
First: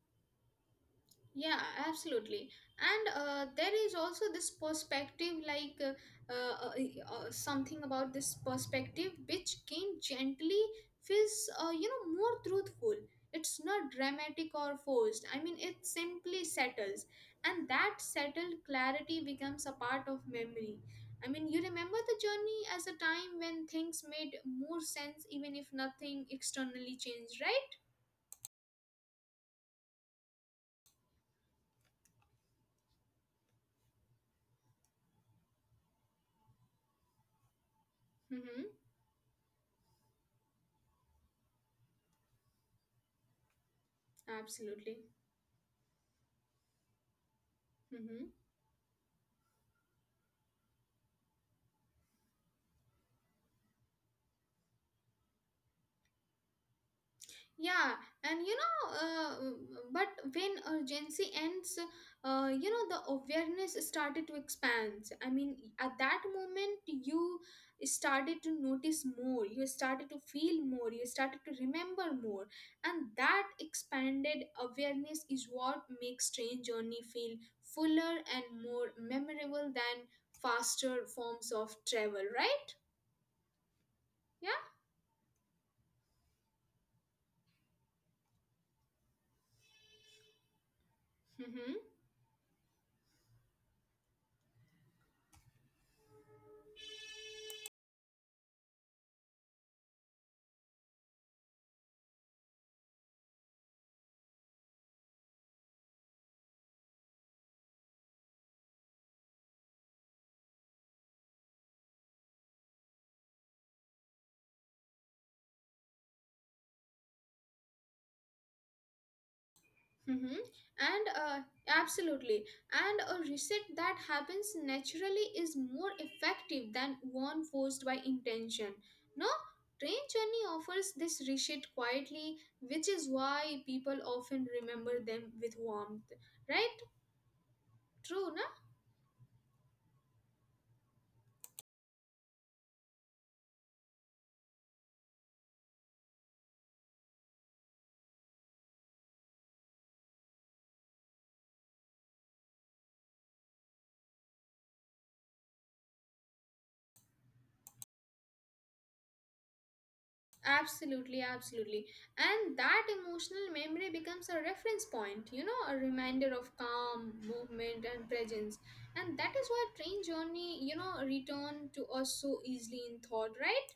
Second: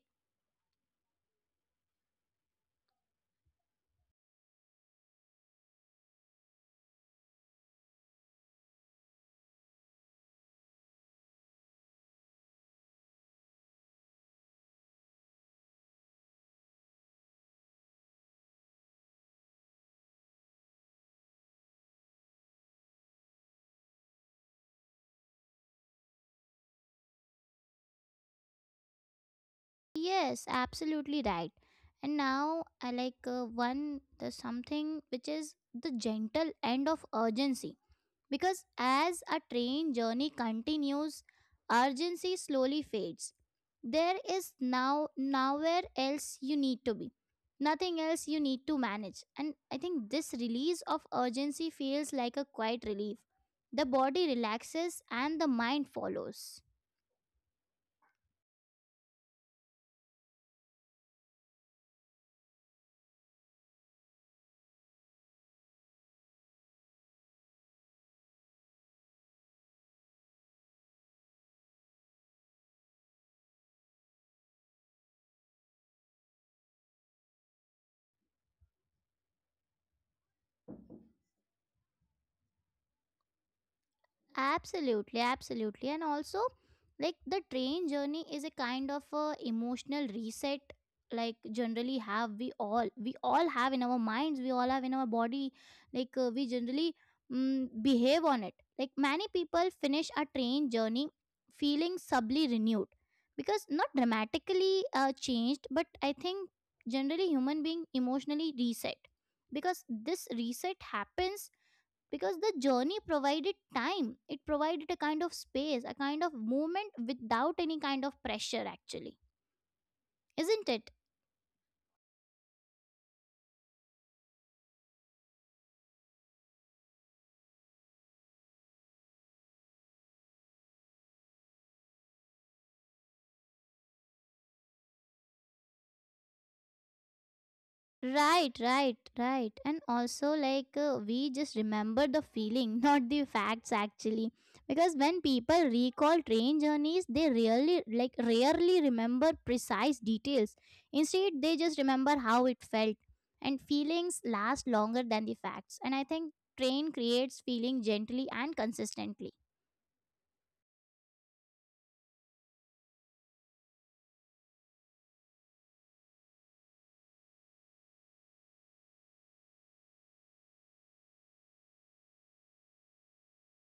Speaker 2: Yeah, absolutely. And there is also this perspective, like something about this perspective which came gently, feels, you know, more truthful. It's not dramatic or forced. I mean, it simply settles. And that settled clarity becomes a part of memory. I mean, you remember the journey as a time when things made more sense, even if nothing externally changed, right?
Speaker 1: Yes, absolutely right. And now I like one the something, which is the gentle end of urgency, because
Speaker 2: Mm-hmm.
Speaker 1: as a train journey continues, urgency slowly fades. There is
Speaker 2: Absolutely.
Speaker 1: now nowhere else you need to be. Nothing else
Speaker 2: Mm-hmm.
Speaker 1: you need to manage. And I think this release of urgency feels like a quiet relief. The body relaxes and the mind follows.
Speaker 2: Yeah, and you know, but when urgency ends, you know, the awareness started to expand. I mean, at that moment, you started to notice more, you started to feel more, you started to remember more. And that expanded awareness is what makes Train Journey feel fuller and more memorable than faster forms of travel, right? Yeah.
Speaker 1: Absolutely, absolutely. And also, like the train journey is a kind of a emotional reset, like
Speaker 2: Mm-hmm.
Speaker 1: generally have we all, we all have in our minds, we all have in our body, like we generally, mm, behave on it. Like many people finish a train journey feeling subtly renewed, because not dramatically changed, but I think generally human being emotionally reset, because this reset happens because the journey provided time, it provided a kind of space, a kind of movement without any kind of pressure actually,
Speaker 2: Mm-hmm.
Speaker 1: isn't it?
Speaker 2: And absolutely. And a reset that happens naturally is more effective than one forced by intention. No, train journey offers this reset quietly, which is why people often remember them with warmth. Right? True, no?
Speaker 1: Right, right, right. And also like we just remember the feeling not the facts actually, because when people recall train journeys, they really like rarely remember precise details. Instead they just remember how it felt, and feelings last longer than the facts, and I think train creates feeling gently and consistently.
Speaker 2: Absolutely, absolutely. And that emotional memory becomes a reference point, you know, a reminder of calm, movement, and presence. And that is why train journey, you know, return to us so easily in thought, right?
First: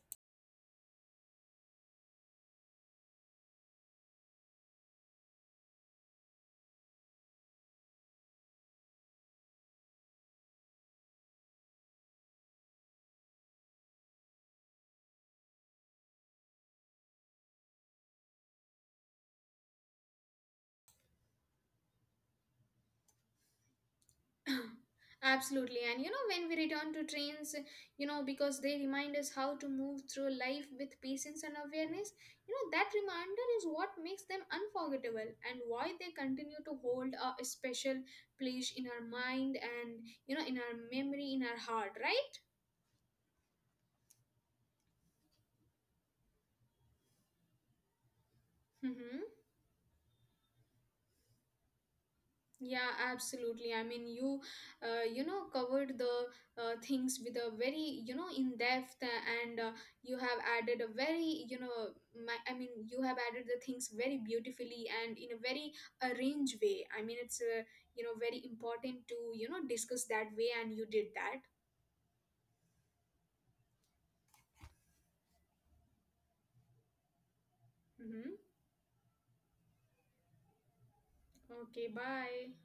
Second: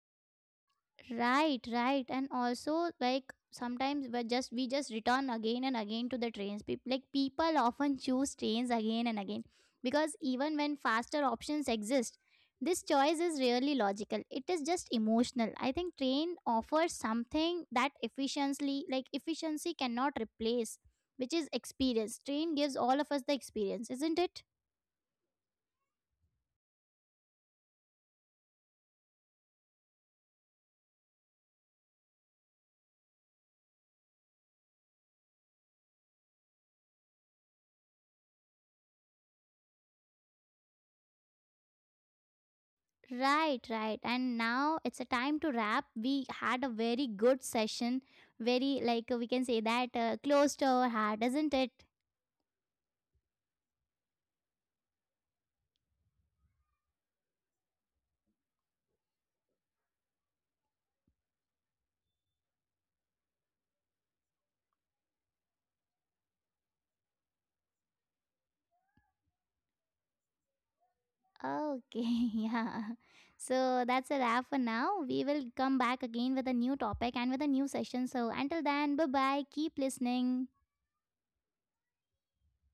Speaker 1: Right, right, and also like sometimes we just return again and again to the trains. People often choose trains again and again, because even when faster options exist, this choice is rarely logical. It is just emotional. I think train offers something that efficiently, like efficiency cannot replace, which is experience. Train gives all of us the experience, isn't it?
Speaker 2: Absolutely. And you know, when we return to trains, you know, because they remind us how to move through life with patience and awareness, you know, that reminder is what makes them unforgettable and why they continue to hold a special place in our mind and, you know, in our memory, in our heart, right?
Speaker 1: Right, right. And now it's a time to wrap. We had a very good session. Very, like,
Speaker 2: Mm-hmm.
Speaker 1: we can say that close to our heart, isn't it?
Speaker 2: Yeah, absolutely. I mean, you, you know, covered the things with a very, you know, in depth, and you have added a very, you know, I mean, you have added the things very beautifully and in a very arranged way. I mean, it's, you know, very important to, you know, discuss that way, and you did that.
Speaker 1: Okay, yeah. So that's a wrap for now. We will come back again with a new topic and with a new session. So
Speaker 2: Mm-hmm.
Speaker 1: until then, bye bye. Keep listening.
Speaker 2: Okay, bye.